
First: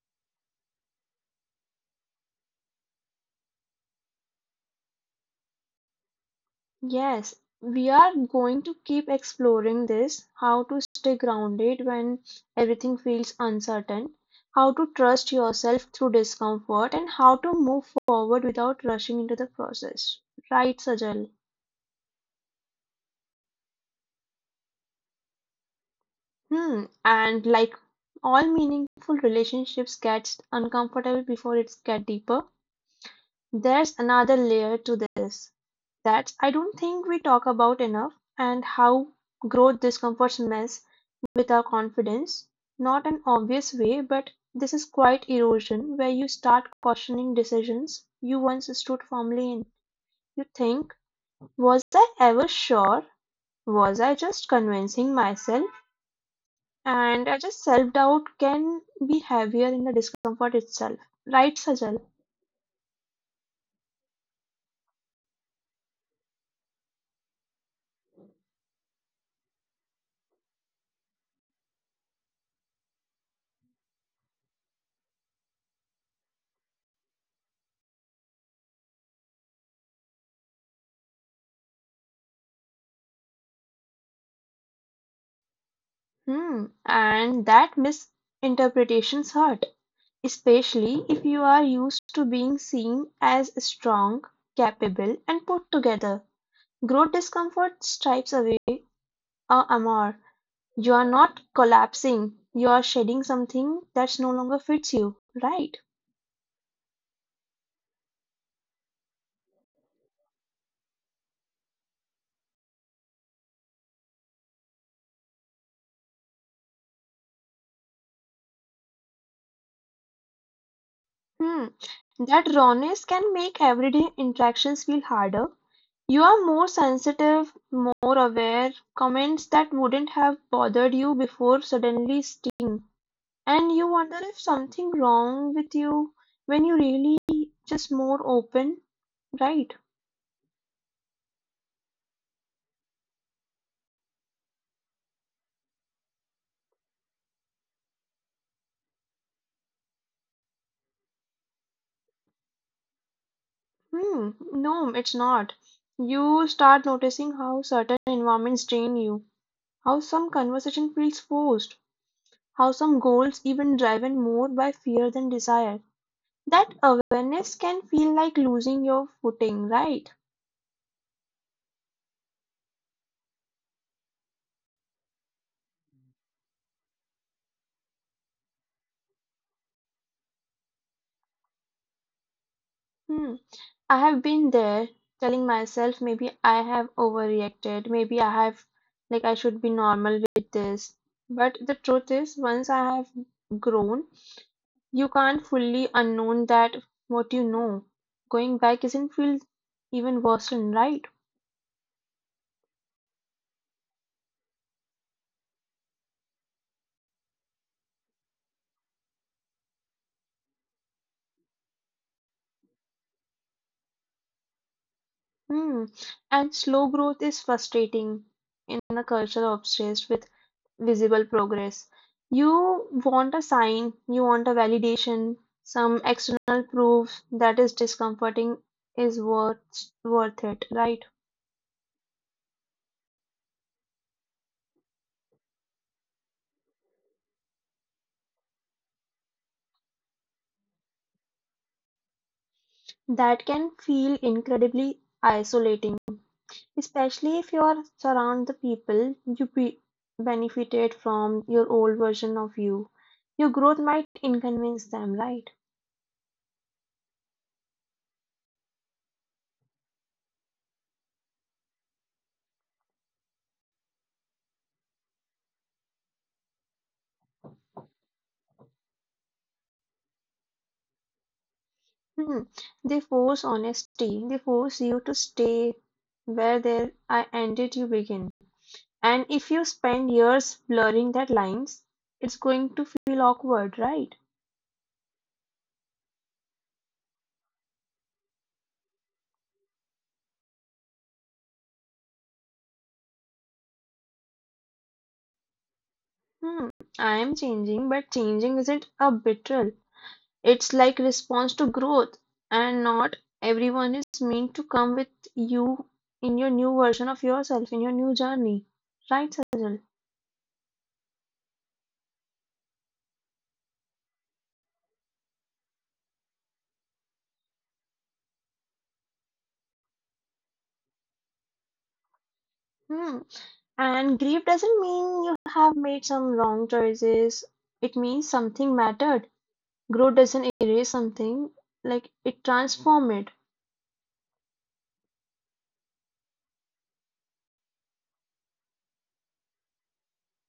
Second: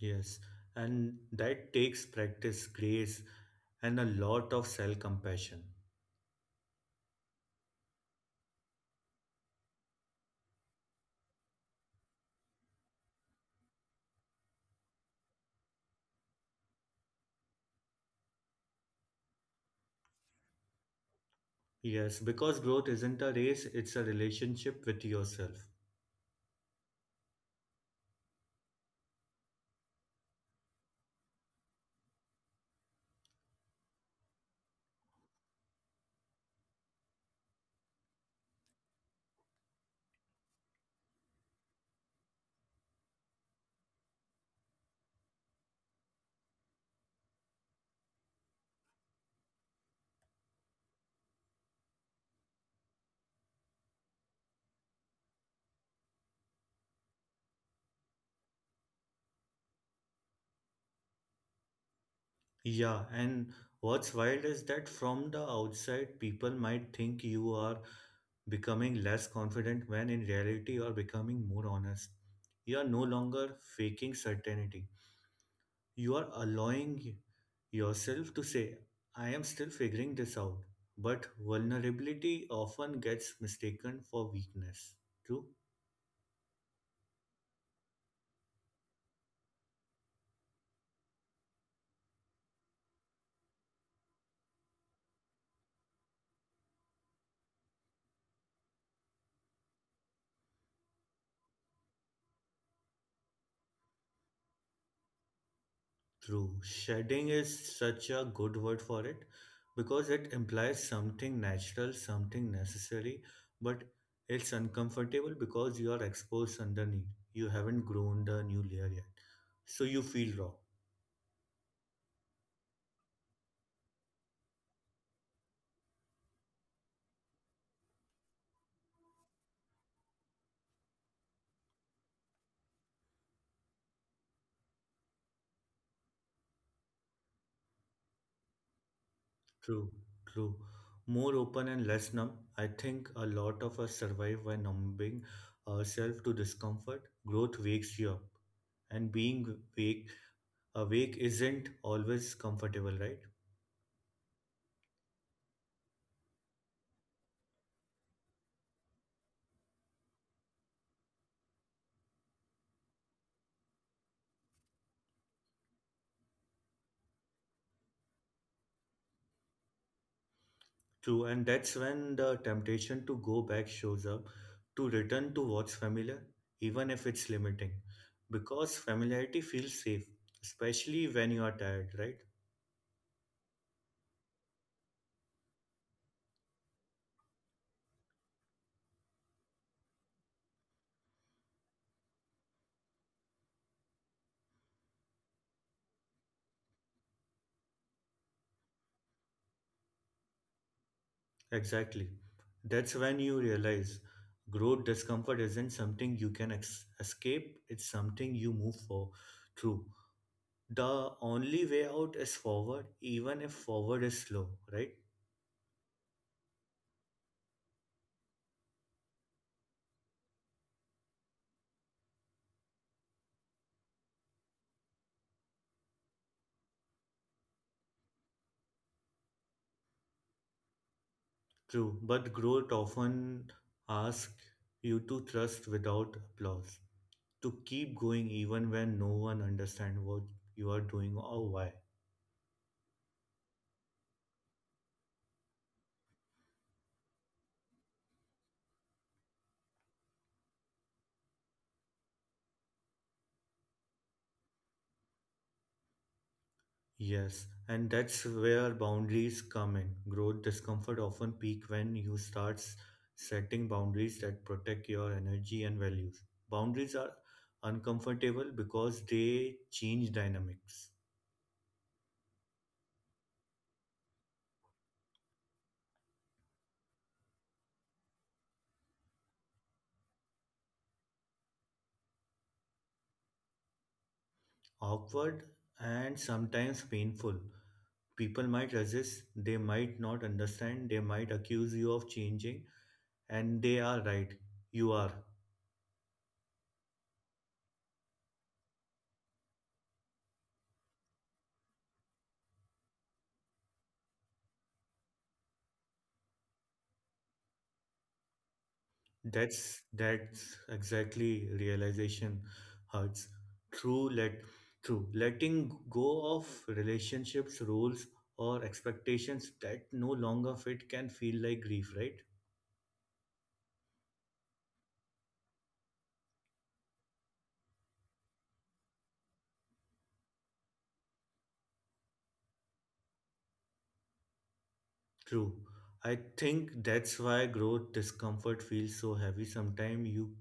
Yes, and that takes practice, grace, and a lot of self compassion. Yes, we are going to keep exploring this, how to stay grounded when everything feels uncertain, how to trust yourself through discomfort, and how to move forward without rushing into the process. Right, Sajal? Yes, because growth isn't a race, it's a relationship with yourself. Hmm. And like all meaningful relationships gets uncomfortable before it gets deeper, there's another layer to this that I don't think we talk about enough, and how growth discomforts mess without confidence. Not an obvious way, but this is quite erosion where you start questioning decisions you once stood firmly in. You think, was I ever sure? Was I just convincing myself? And I just self doubt can be heavier in the discomfort itself. Right, Sajal? Yeah, and what's wild is that from the outside, people might think you are becoming less confident when in reality you are becoming more honest. You are no longer faking certainty. You are allowing yourself to say, I am still figuring this out. But vulnerability often gets mistaken for weakness. True? Hmm. And that misinterpretations hurt, especially if you are used to being seen as strong, capable, and put together. Growth discomfort stripes away our armor. You are not collapsing, you are shedding something that no longer fits you, right? True. Shedding is such a good word for it because it implies something natural, something necessary, but it's uncomfortable because you are exposed underneath. You haven't grown the new layer yet. So you feel raw. Hmm. That rawness can make everyday interactions feel harder. You are more sensitive, more aware. Comments that wouldn't have bothered you before suddenly sting. And you wonder if something wrong with you when you really just more open, right? True, true. More open and less numb. I think a lot of us survive by numbing ourselves to discomfort. Growth wakes you up. And being awake, awake isn't always comfortable, right? Hmm, no, it's not. You start noticing how certain environments drain you, how some conversation feels forced, how some goals even driven more by fear than desire. That awareness can feel like losing your footing, right? True, and that's when the temptation to go back shows up, to return to what's familiar, even if it's limiting. Because familiarity feels safe, especially when you are tired, right? Hmm. I have been there, telling myself maybe I have overreacted, maybe I have, like, I should be normal with this. But the truth is, once I have grown, you can't fully unknown that what you know. Going back isn't feel even worse, than right? Exactly. That's when you realize growth discomfort isn't something you can escape, it's something you move for through. The only way out is forward, even if forward is slow, right? Hmm. And slow growth is frustrating in a culture obsessed with visible progress. You want a sign, you want a validation, some external proof that is discomforting is worth it, right? True, but growth often asks you to trust without applause, to keep going even when no one understands what you are doing or why. That can feel incredibly isolating, especially if you are surround the people you be benefited from your old version of you, your growth might inconvenience them, right? Yes, and that's where boundaries come in. Growth discomfort often peak when you start setting boundaries that protect your energy and values. Boundaries are uncomfortable because they change dynamics. Hmm. They force honesty, they force you to stay where there I ended you begin. And if you spend years blurring that lines, it's going to feel awkward, right? Awkward and sometimes painful. People might resist, they might not understand, they might accuse you of changing, and they are right. You are. Hmm. I am changing, but changing isn't a betrayal. It's like response to growth, and not everyone is meant to come with you in your new version of yourself, in your new journey. Right, Sajal? That's exactly realization hurts. True let true. Letting go of relationships, rules or expectations that no longer fit can feel like grief, right? Hmm. And grief doesn't mean you have made some wrong choices. It means something mattered. Growth doesn't erase something, like it transforms it. True. I think that's why growth discomfort feels so heavy. Sometimes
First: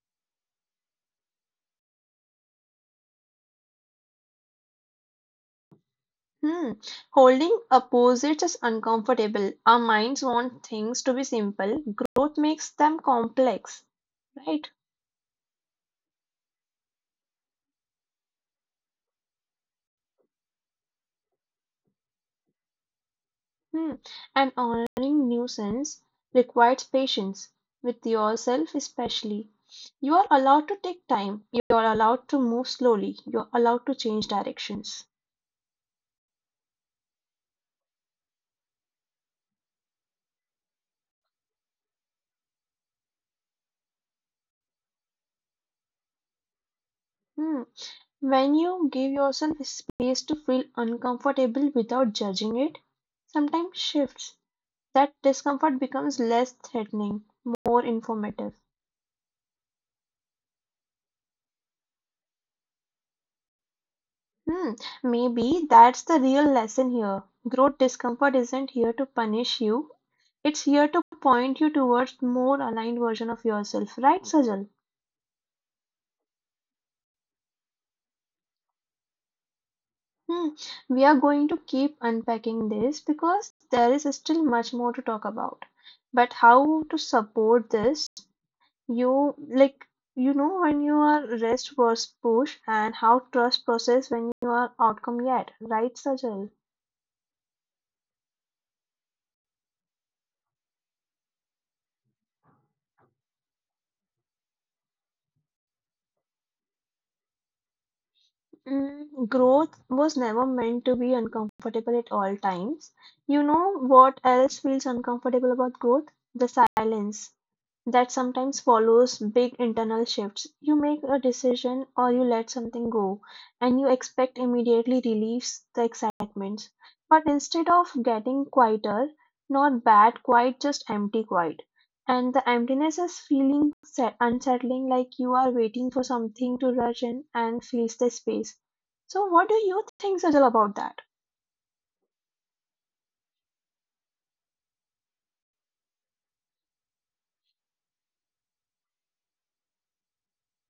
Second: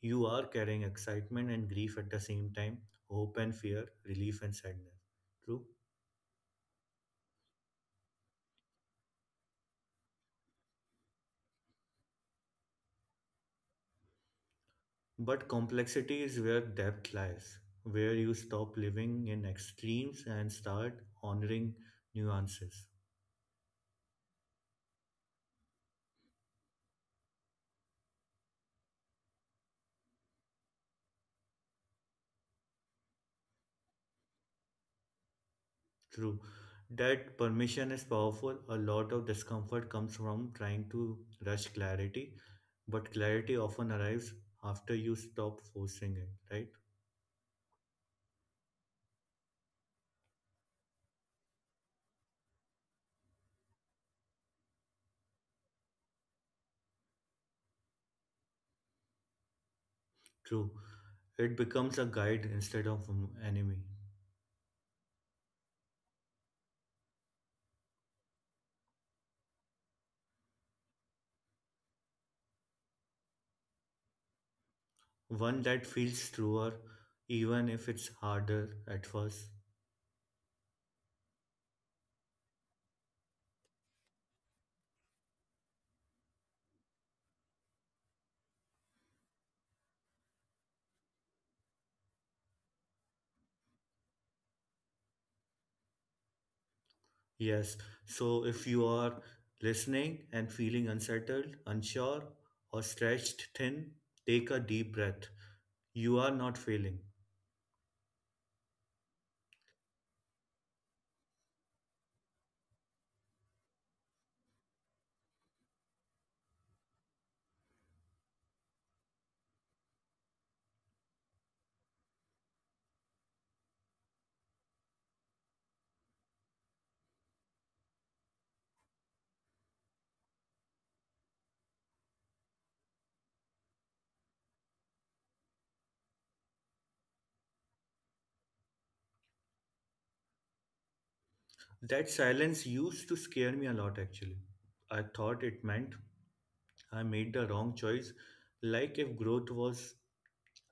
you are carrying excitement and grief at the same time, hope and fear, relief and sadness. True. Hmm. Holding opposites is uncomfortable. Our minds want things to be simple. Growth makes them complex, right? But complexity is where depth lies, where you stop living in extremes and start honoring nuances. Hmm. And honoring nuisance requires patience with yourself, especially. You are allowed to take time. You are allowed to move slowly. You are allowed to change directions. True. That permission is powerful. A lot of discomfort comes from trying to rush clarity, but clarity often arrives after you stop forcing it, right? Hmm. When you give yourself space to feel uncomfortable without judging it, sometimes shifts. That discomfort becomes less threatening, more informative. True. It becomes a guide instead of an enemy. Hmm, maybe that's the real lesson here. Growth discomfort isn't here to punish you. It's here to point you towards more aligned version of yourself, right, Sajal? One that feels truer, even if it's harder at first. Hmm. We are going to keep unpacking this because there is still much more to talk about. But how to support this? You like you know when you are rest versus push and how trust process when you are outcome yet, right, Sajal? Yes. So if you are listening and feeling unsettled, unsure, or stretched thin, take a deep breath. You are not failing. Mm, growth was never meant to be uncomfortable at all times. You know what else feels uncomfortable about growth? The silence. That sometimes follows big internal shifts. You make a decision or you let something go, and you expect immediately relieves the excitement. But instead of getting quieter, not bad quiet, just empty quiet. And the emptiness is feeling set, unsettling, like you are waiting for something to rush in and fill the space. So, what do you think, Sajal, about that? That silence used to scare me a lot actually. I thought it meant I made the wrong choice. Like if growth was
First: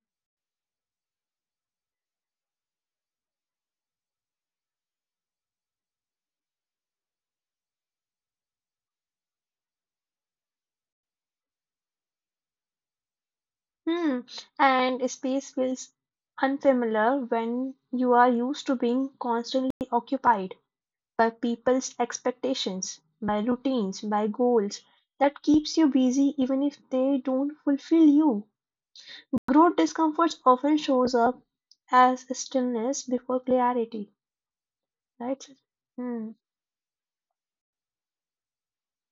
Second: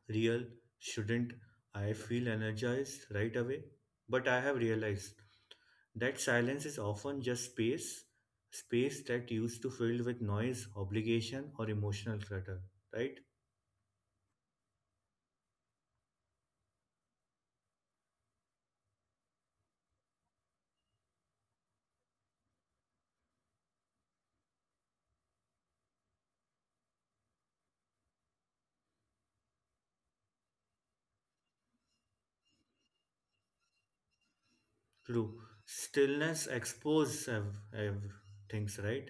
real, shouldn't I feel energized right away? But I have realized that silence is often just space, space that used to fill with noise, obligation, or emotional clutter, right? Hmm. And space feels unfamiliar when you are used to being constantly occupied by people's expectations, by routines, by goals. That keeps you busy even if they don't fulfill you. Growth discomfort often shows up as stillness before clarity, True. right? Hmm. Stillness exposes things, right?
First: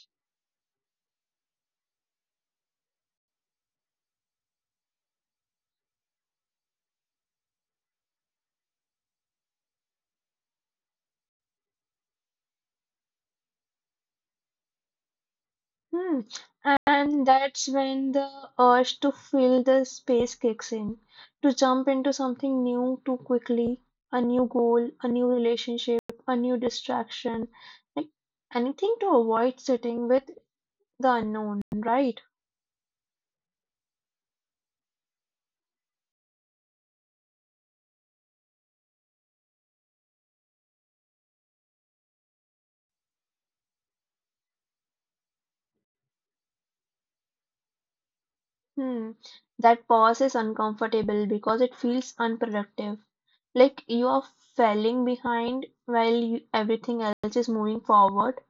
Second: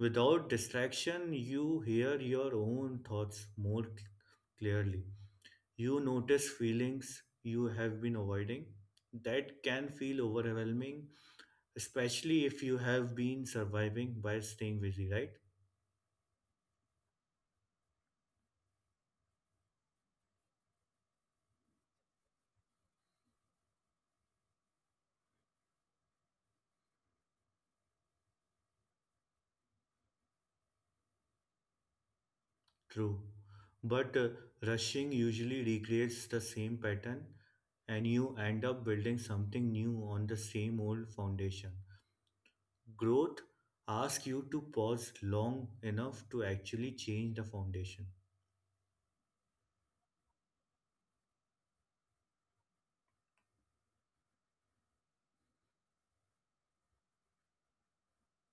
Without distraction, you hear your own thoughts more clearly. You notice feelings you have been avoiding that can feel overwhelming, especially if you have been surviving by staying busy, right? Hmm. And that's when the urge to fill the space kicks in, to jump into something new too quickly, a new goal, a new relationship, a new distraction, like anything to avoid sitting with the unknown, right? True. But rushing usually recreates the same pattern, and you end up building something new on the same old foundation. Growth asks you to pause long enough to actually change the foundation. Hmm. That pause is uncomfortable because it feels unproductive. Like you are falling behind while you, everything else is moving forward.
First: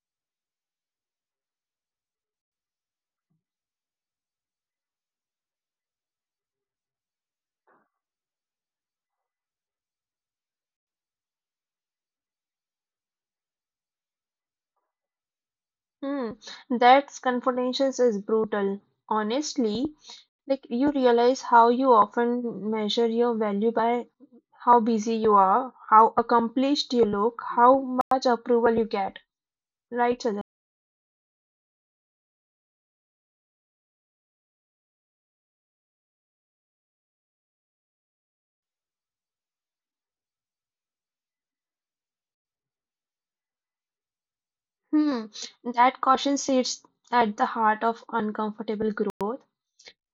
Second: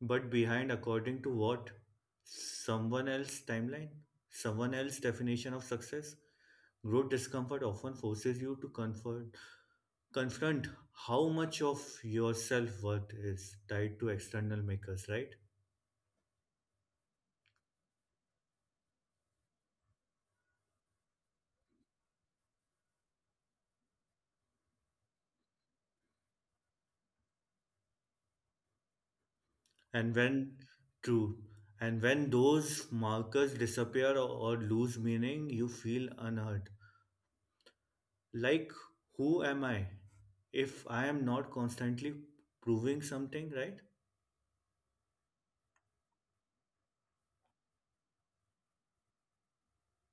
But behind, according to what? Someone else's timeline? Someone else's definition of success? Growth discomfort often forces you to confront how much of your self worth is tied to external makers, right? Hmm, that confrontation is brutal. Honestly, like you realize how you often measure your value by how busy you are, how accomplished you look, how much approval you get. And Right, Sajal? when True, and when those markers disappear or lose meaning, you feel unheard. Like, who am I if I am not constantly proving something, right? Hmm, that caution sits at the heart of uncomfortable growth.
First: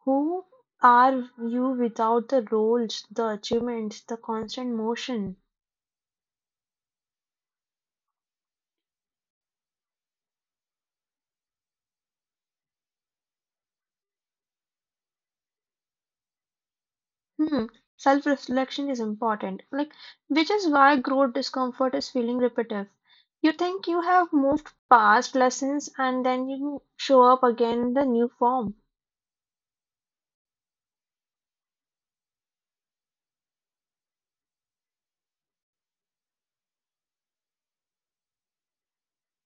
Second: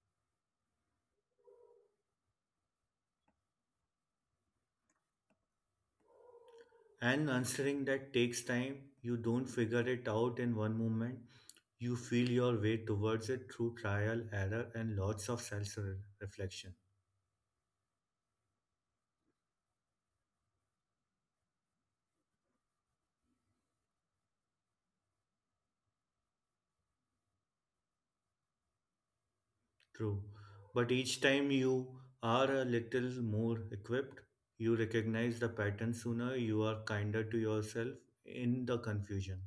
Who are you without the roles, the achievements, the constant motion? And answering that takes time. You don't figure it out in one moment. You feel your way towards it through trial, error, and lots of self reflection. Hmm. Self reflection is important, like which is why growth discomfort is feeling repetitive. You think you have moved past lessons and then you show up again in the new form. True. But each time you are a little more equipped, you recognize the pattern sooner, you are kinder to yourself in the confusion.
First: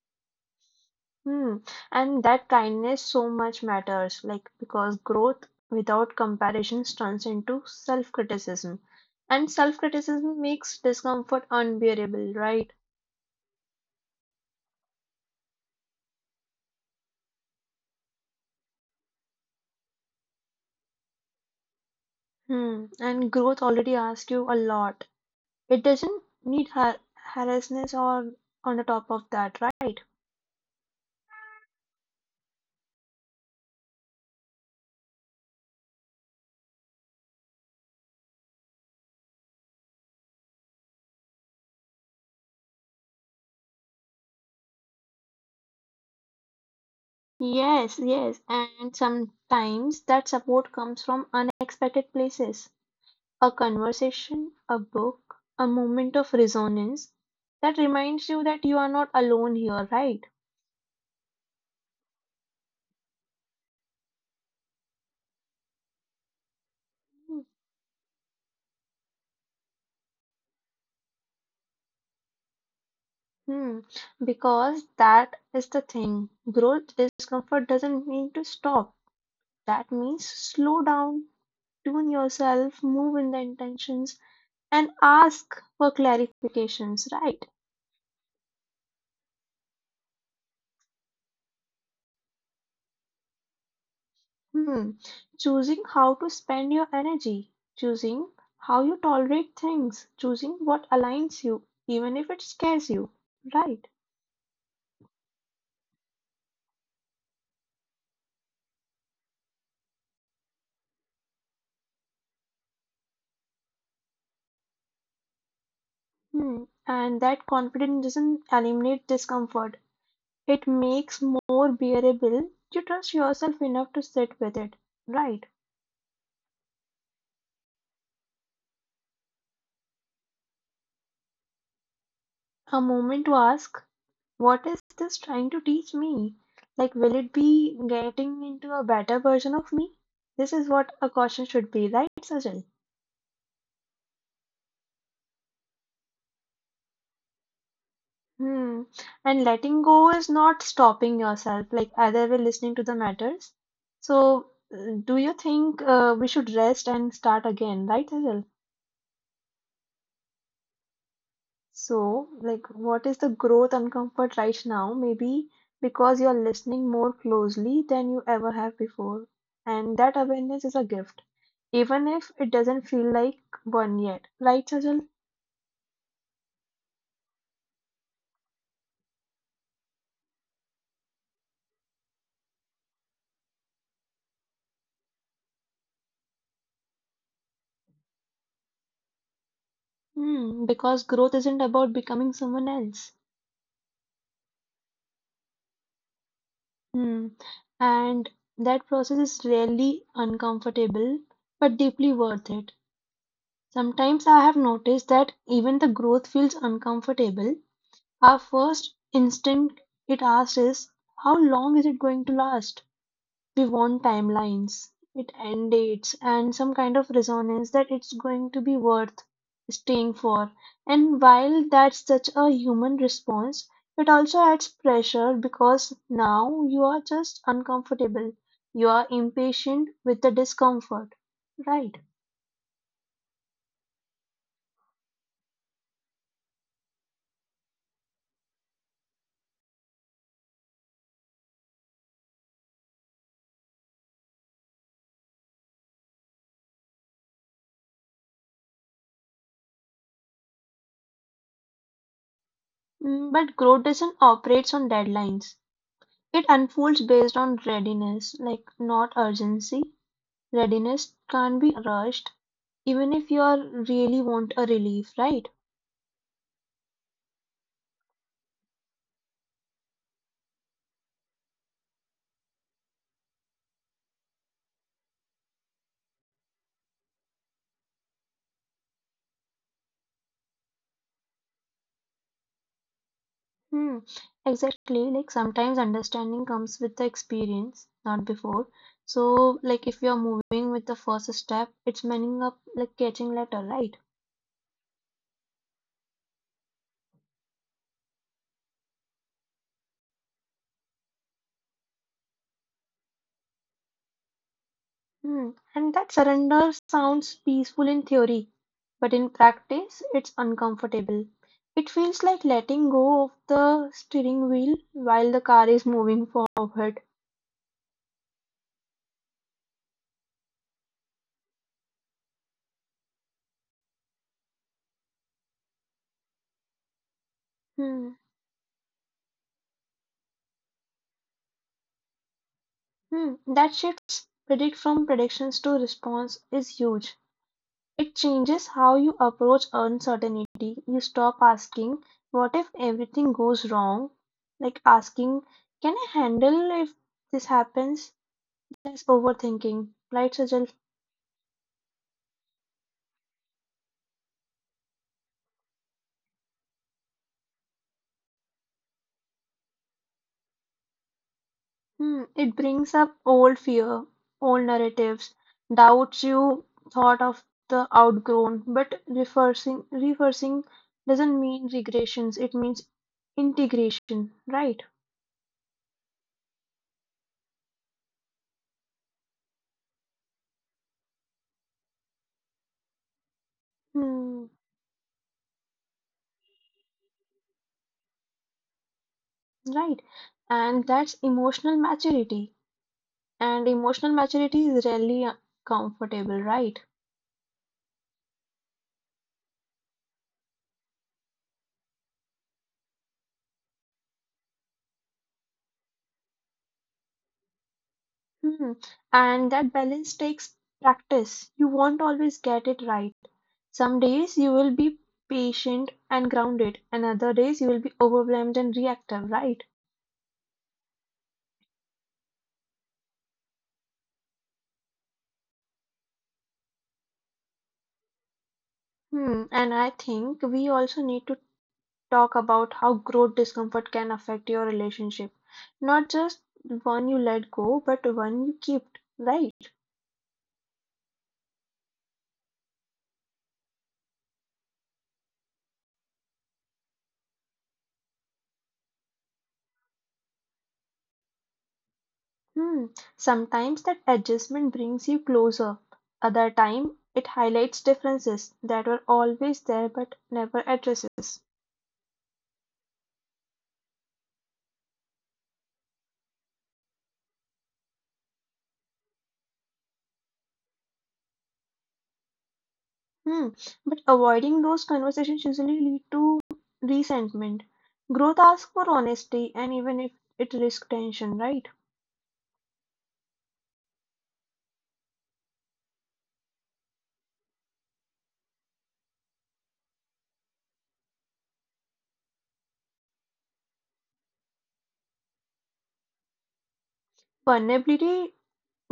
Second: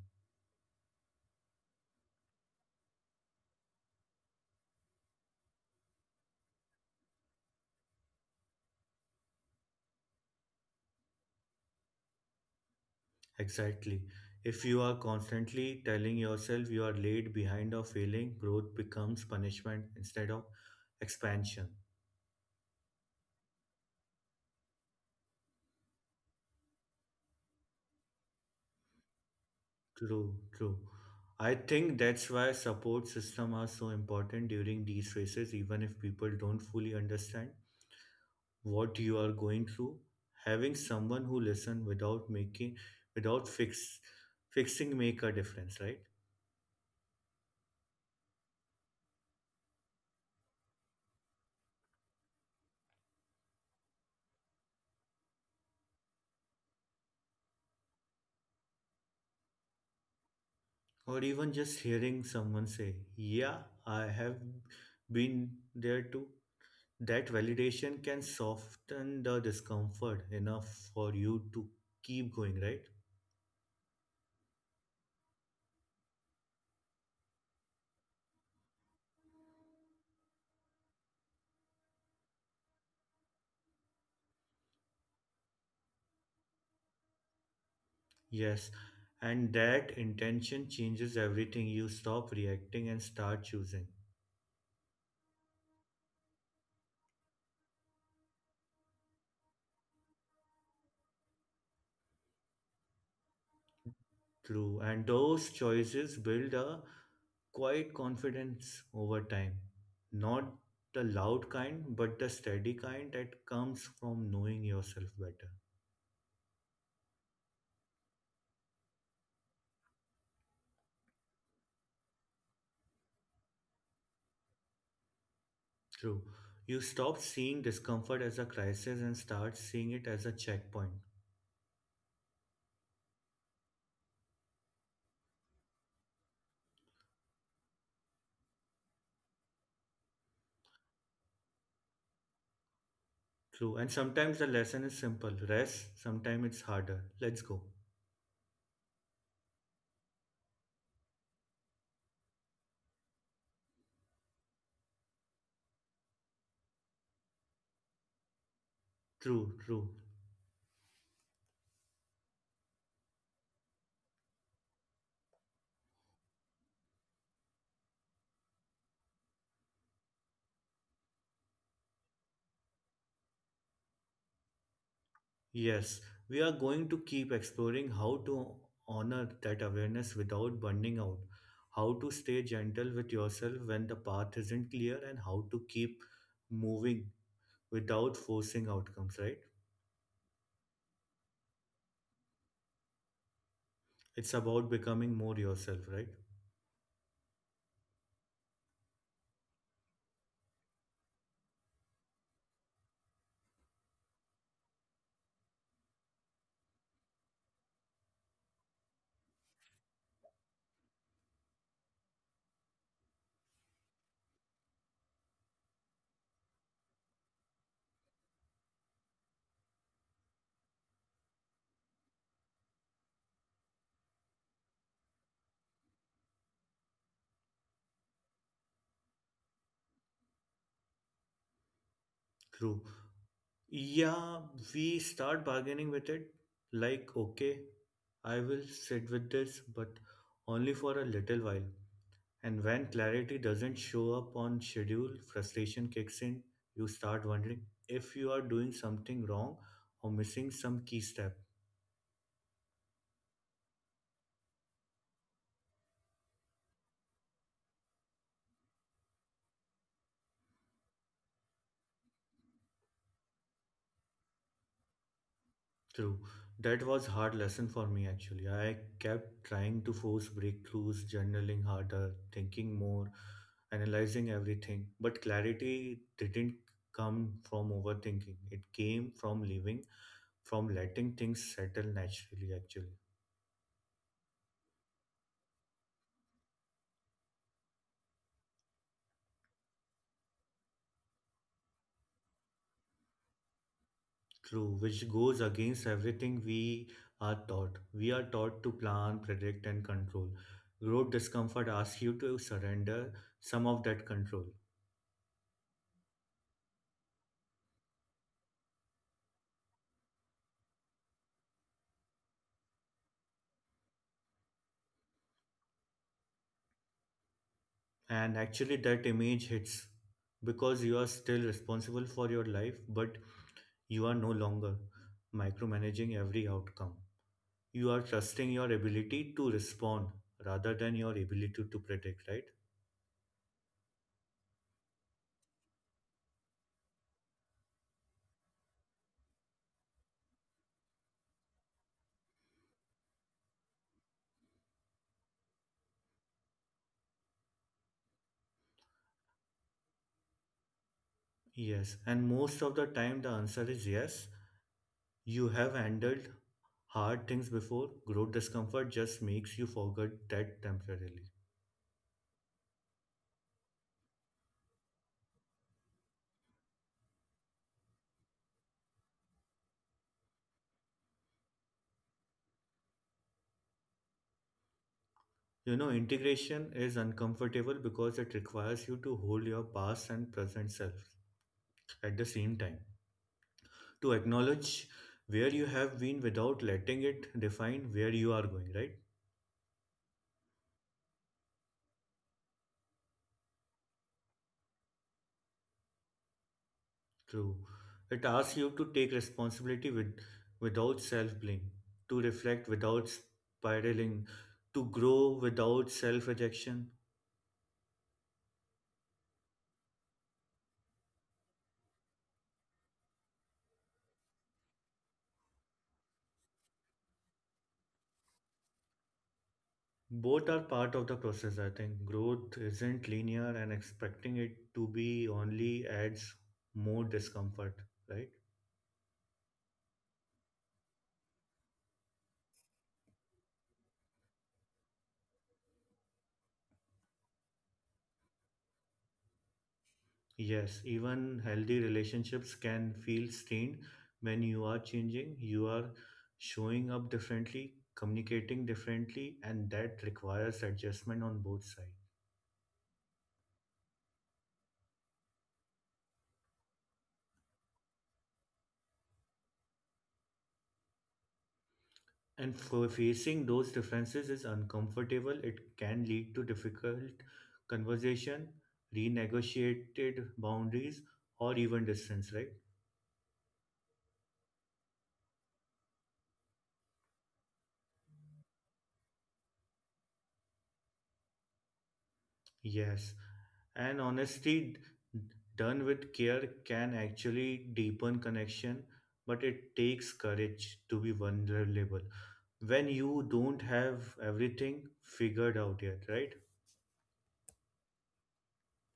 Hmm. And that kindness so much matters, like because growth without comparison turns into self criticism. And self criticism makes discomfort unbearable, right? Exactly. If you are constantly telling yourself you are late, behind, or failing, growth becomes punishment instead of expansion. Hmm. And growth already asks you a lot. It doesn't need harshness or on the top of that, right? True, true. I think that's why support system are so important during these phases, even if people don't fully understand what you are going through, having someone who listen without making, without fixing make a difference, right? Yes, yes, and sometimes that support comes from unexpected places. A conversation, a book, a moment of resonance that reminds you that you are not alone here, right? Or even just hearing someone say, yeah, I have been there too, that validation can soften the discomfort enough for you to keep going, right? Hmm, because that is the thing. Growth discomfort doesn't mean to stop. That means slow down, tune yourself, move in the intentions and ask for clarifications, right? Yes, and that intention changes everything. You stop reacting and start choosing. Hmm. Choosing how to spend your energy, choosing how you tolerate things, choosing what aligns you, even if it scares you, right? True. And those choices build a quiet confidence over time. Not the loud kind, but the steady kind that comes from knowing yourself better. Hmm. And that confidence doesn't eliminate discomfort. It makes more bearable. You trust yourself enough to sit with it, right? True. You stop seeing discomfort as a crisis and start seeing it as a checkpoint. A moment to ask, what is this trying to teach me? Like, will it be getting into a better version of me? This is what a caution should be, right, Sajal? True. And sometimes the lesson is simple rest, sometimes it's harder. Let's go. Hmm. And letting go is not stopping yourself, like either way, listening to the matters. So, do you think we should rest and start again, right, Sajal? True, true. So, like, what is the growth and comfort right now? Maybe because you're listening more closely than you ever have before. And that awareness is a gift, even if it doesn't feel like one yet. Right, Sajal? Yes, we are going to keep exploring how to honor that awareness without burning out, how to stay gentle with yourself when the path isn't clear, and how to keep moving without forcing outcomes, right? Hmm, because growth isn't about becoming someone else. It's about becoming more yourself, right? Hmm. And that process is rarely uncomfortable, but deeply worth it. Sometimes I have noticed that even the growth feels uncomfortable. Our first instinct it asks is, how long is it going to last? We want timelines, it end dates, and some kind of resonance that it's going to be worth staying for. And while that's such a human response, it also adds pressure because now you are just uncomfortable. You are impatient with the discomfort. Right. True. Yeah, we start bargaining with it like, okay, I will sit with this, but only for a little while. And when clarity doesn't show up on schedule, frustration kicks in. You start wondering if you are doing something wrong or missing some key step. Mm, but growth doesn't operate on deadlines. It unfolds based on readiness, like not urgency. Readiness can't be rushed, even if you are really want a relief, right? Through That was hard lesson for me actually. I kept trying to force breakthroughs, journaling harder, thinking more, analyzing everything. But clarity didn't come from overthinking. It came from living, from letting things settle naturally actually. Hmm, exactly. Like sometimes understanding comes with the experience, not before. So, like if you're moving with the first step, it's meaning up like catching letter, right? True, which goes against everything we are taught. We are taught to plan, predict, and control. Road discomfort asks you to surrender some of that control. Hmm. And that surrender sounds peaceful in theory, but in practice, it's uncomfortable. It feels like letting go of the steering wheel while the car is moving forward. And actually, that image hits because you are still responsible for your life, but you are no longer micromanaging every outcome. You are Hmm. trusting your ability to respond rather than your ability to predict, right? Hmm, that shifts predict from predictions to response is huge. It changes how you approach uncertainty. You stop asking, what if everything goes wrong? Like asking, can I handle if this happens? That's overthinking. Right, Sajal? Yes, and most of the time the answer is yes. You have handled hard things before, growth discomfort just makes you forget that temporarily. Hmm, it brings up old fear, old narratives, doubts you thought of the outgrown. But reversing doesn't mean regressions, it means integration, right? You know, integration is uncomfortable because it requires you to hold your past and present self at the same time, to Hmm, acknowledge where you have been without letting it define where you are going, right? right. And that's emotional maturity. And emotional maturity is rarely comfortable, right? True. It asks you to take responsibility without self blame, to reflect without spiraling, to grow without self rejection. Hmm. And that balance takes practice. You won't always get it right. Some days you will be patient and grounded, and other days you will be overwhelmed and reactive, right? Both are part of the process, I think. Growth isn't linear, and expecting it to be only adds more discomfort, right? Hmm. And I think we also need to talk about how growth discomfort can affect your relationship. Not just one you let go, but one you keep, right? Yes, even healthy relationships can feel strained when you are changing, you are showing up differently, communicating differently, and that requires adjustment on both sides. Hmm. Sometimes that adjustment brings you closer. Other time, it highlights differences that were always there but never addresses. And facing those differences is uncomfortable. It can lead to difficult conversation, renegotiated boundaries, or even distance, right? Hmm. But avoiding those conversations usually lead to resentment. Growth asks for honesty, and even if it risks tension, right? Yes. And honesty done with care can actually deepen connection, but it takes courage to be vulnerable when you don't have everything figured out yet, right? Vulnerability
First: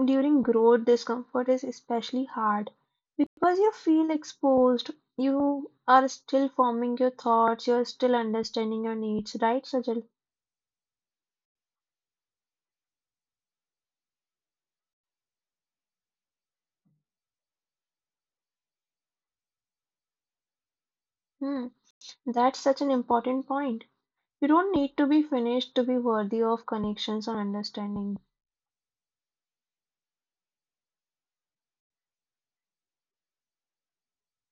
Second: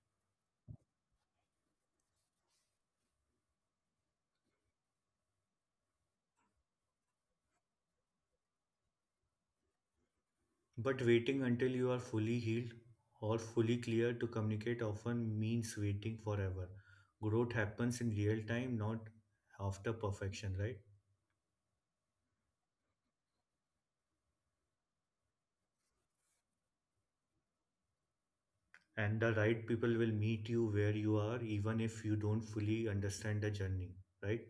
during growth discomfort is especially hard because you feel exposed. You are still forming your thoughts. You are still understanding your needs, right, Sajal? But waiting until you are fully healed or fully clear to communicate often means waiting forever. Growth happens in real time, not after perfection, right? Hmm. That's such an important point. You don't need to be finished to be worthy of connections or understanding. And the right people will meet you where you are, even if you don't fully understand the journey, right?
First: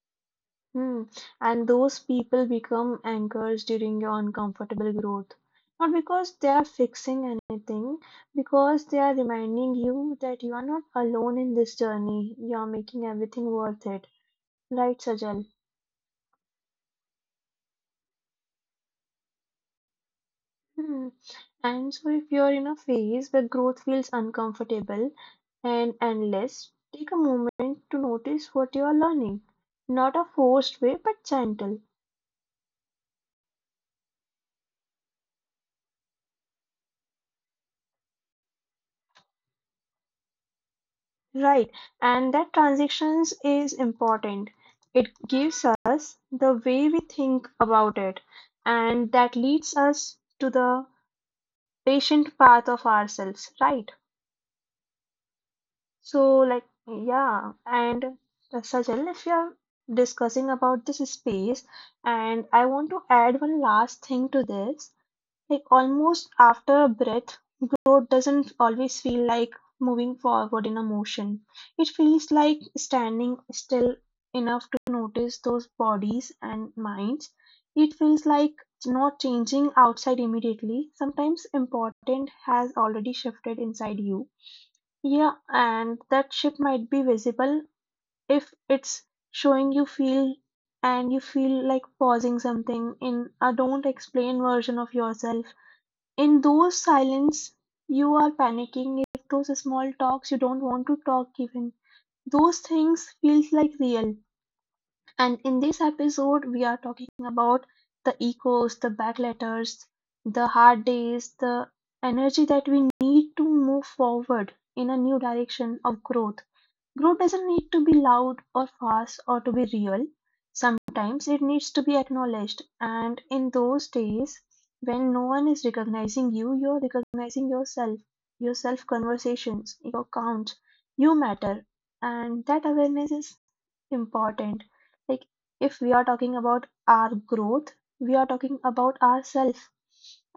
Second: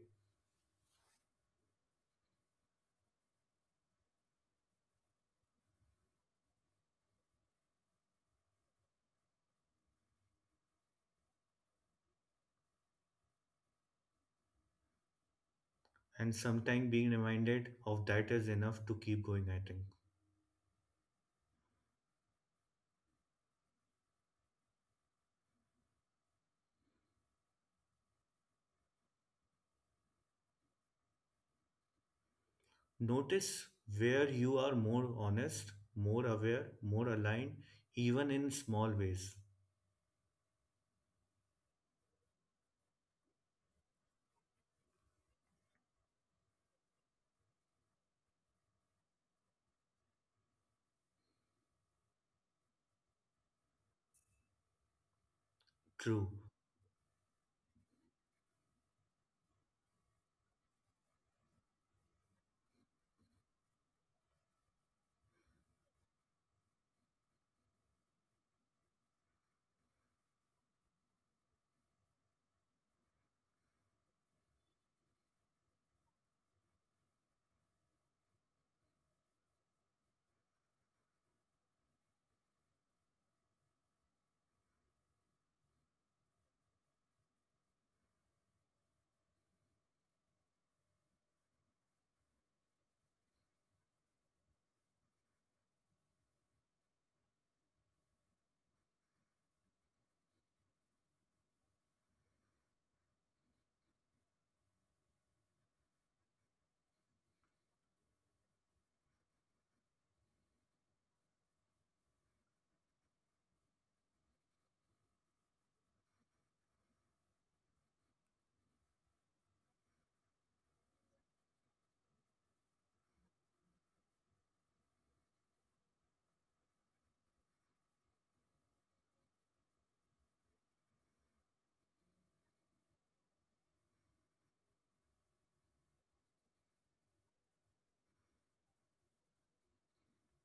Hmm. And those people become anchors during your uncomfortable growth. Not because they are fixing anything, because they are reminding you that you are not alone in this journey. You are making everything worth it. Right, Sajal? And sometimes being reminded of that is enough to keep going, I think. Hmm. And so, if you're in a phase where growth feels uncomfortable and endless, take a moment to notice what you are learning. Not a forced way, but gentle. Notice where you are more honest, more aware, more aligned, even in small ways. Right. And that transitions is important. It gives us the way we think about it. And that leads us to the patient path of ourselves. Right. True. So, like, yeah, and Sajal, if you're discussing about this space, and I want to add one last thing to this, like, almost after a breath, growth doesn't always feel like moving forward in a motion. It feels like standing still enough to notice those bodies and minds. It feels like not changing outside immediately. Sometimes important has already shifted inside you, yeah, and that shift might be visible if it's showing you feel and you feel like pausing something in a don't explain version of yourself. In those silence, you are panicking if those small talks you don't want to talk even. Those things feels like real. And in this episode, we are talking about the echoes, the back letters, the hard days, the energy that we need to move forward in a new direction of growth. Growth doesn't need to be loud or fast or to be real. Sometimes it needs to be acknowledged. And in those days when no one is recognizing you, you're recognizing yourself, your self conversations, your count. You matter. And that awareness is important. Like if we are talking about our growth, we are talking about ourselves.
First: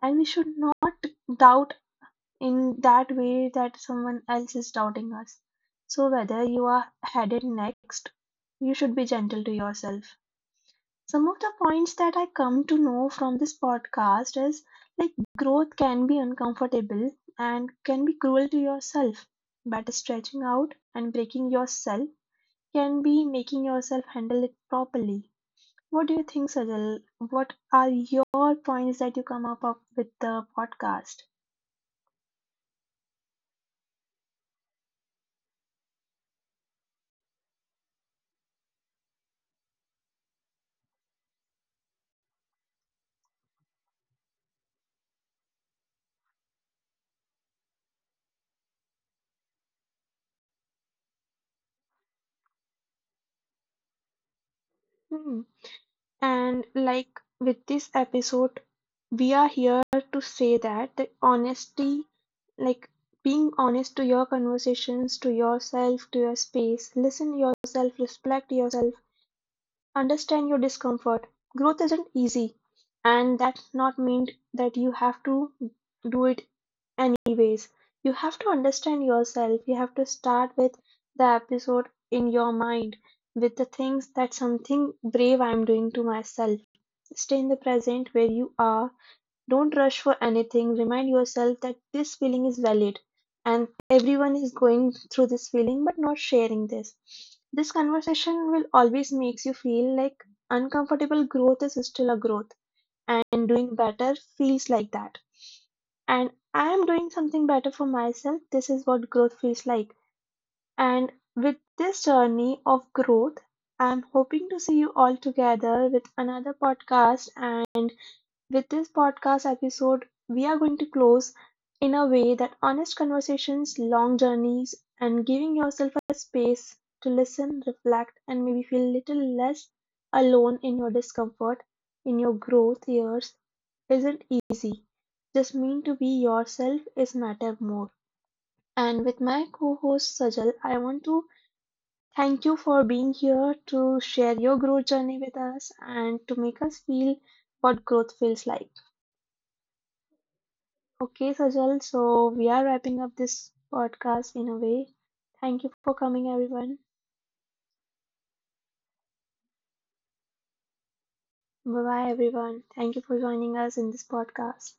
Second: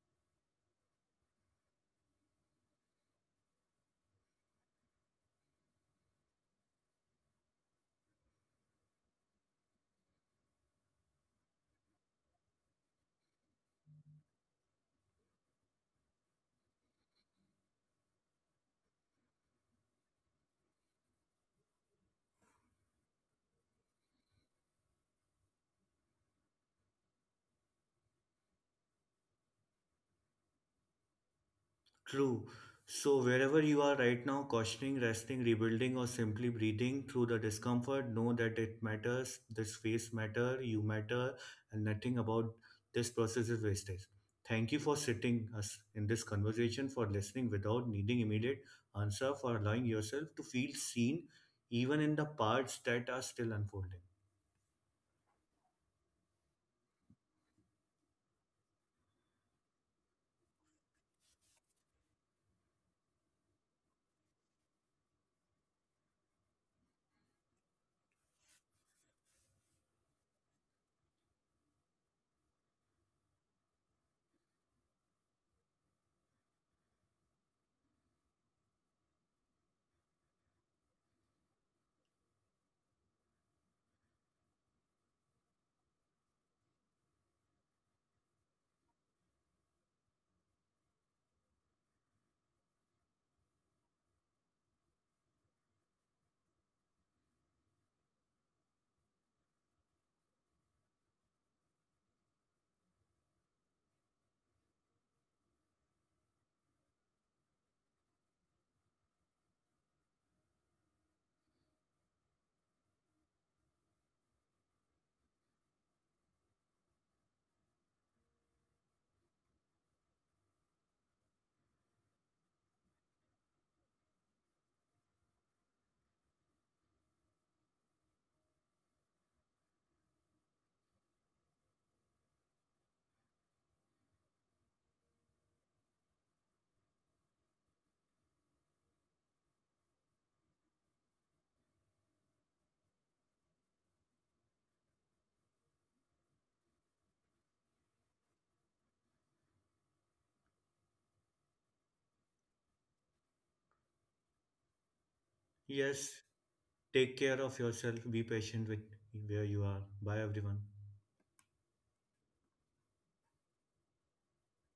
And we should not doubt in that way that someone else is doubting us. So, whether you are headed next, you should be gentle to yourself. Some of the points that I come to know from this podcast is like growth can be uncomfortable and can be cruel to yourself, but stretching out and breaking yourself can be making yourself handle it properly. What do you think, Sajal? What are your points that you come up with the podcast? True. So, wherever you are right now, cautioning, resting, rebuilding, or simply breathing through the discomfort, know that it matters, this phase matter, you matter, and nothing about this process is wasted. Thank you for sitting us in this conversation, for listening without needing immediate answer, for allowing yourself to feel seen, even in the parts that are still unfolding. Hmm. And like with this episode, we are here to say that the honesty, like being honest to your conversations, to yourself, to your space, listen yourself, respect yourself, understand your discomfort. Growth isn't easy, and that's not mean that you have to do it anyways. You have to understand yourself. You have to start with the episode in your mind with the things that something brave I'm doing to myself. Stay in the present where you are. Don't rush for anything. Remind yourself that this feeling is valid and everyone is going through this feeling but not sharing this. This conversation will always makes you feel like uncomfortable growth is still a growth and doing better feels like that. And I am doing something better for myself. This is what growth feels like. And with this journey of growth, I'm hoping to see you all together with another podcast, and with this podcast episode, we are going to close in a way that honest conversations, long journeys, and giving yourself a space to listen, reflect, and maybe feel a little less alone in your discomfort, in your growth years, isn't easy. Just mean to be yourself is matter more. And with my co-host Sajal, I want to thank you for being here to share your growth journey with us and to make us feel what growth feels like. Okay, Sajal, so we are wrapping up this podcast in a way. Thank you for Yes, coming, everyone. take care of yourself, be patient with where you are. Bye, everyone. Bye bye, everyone. Thank you for joining us in this podcast.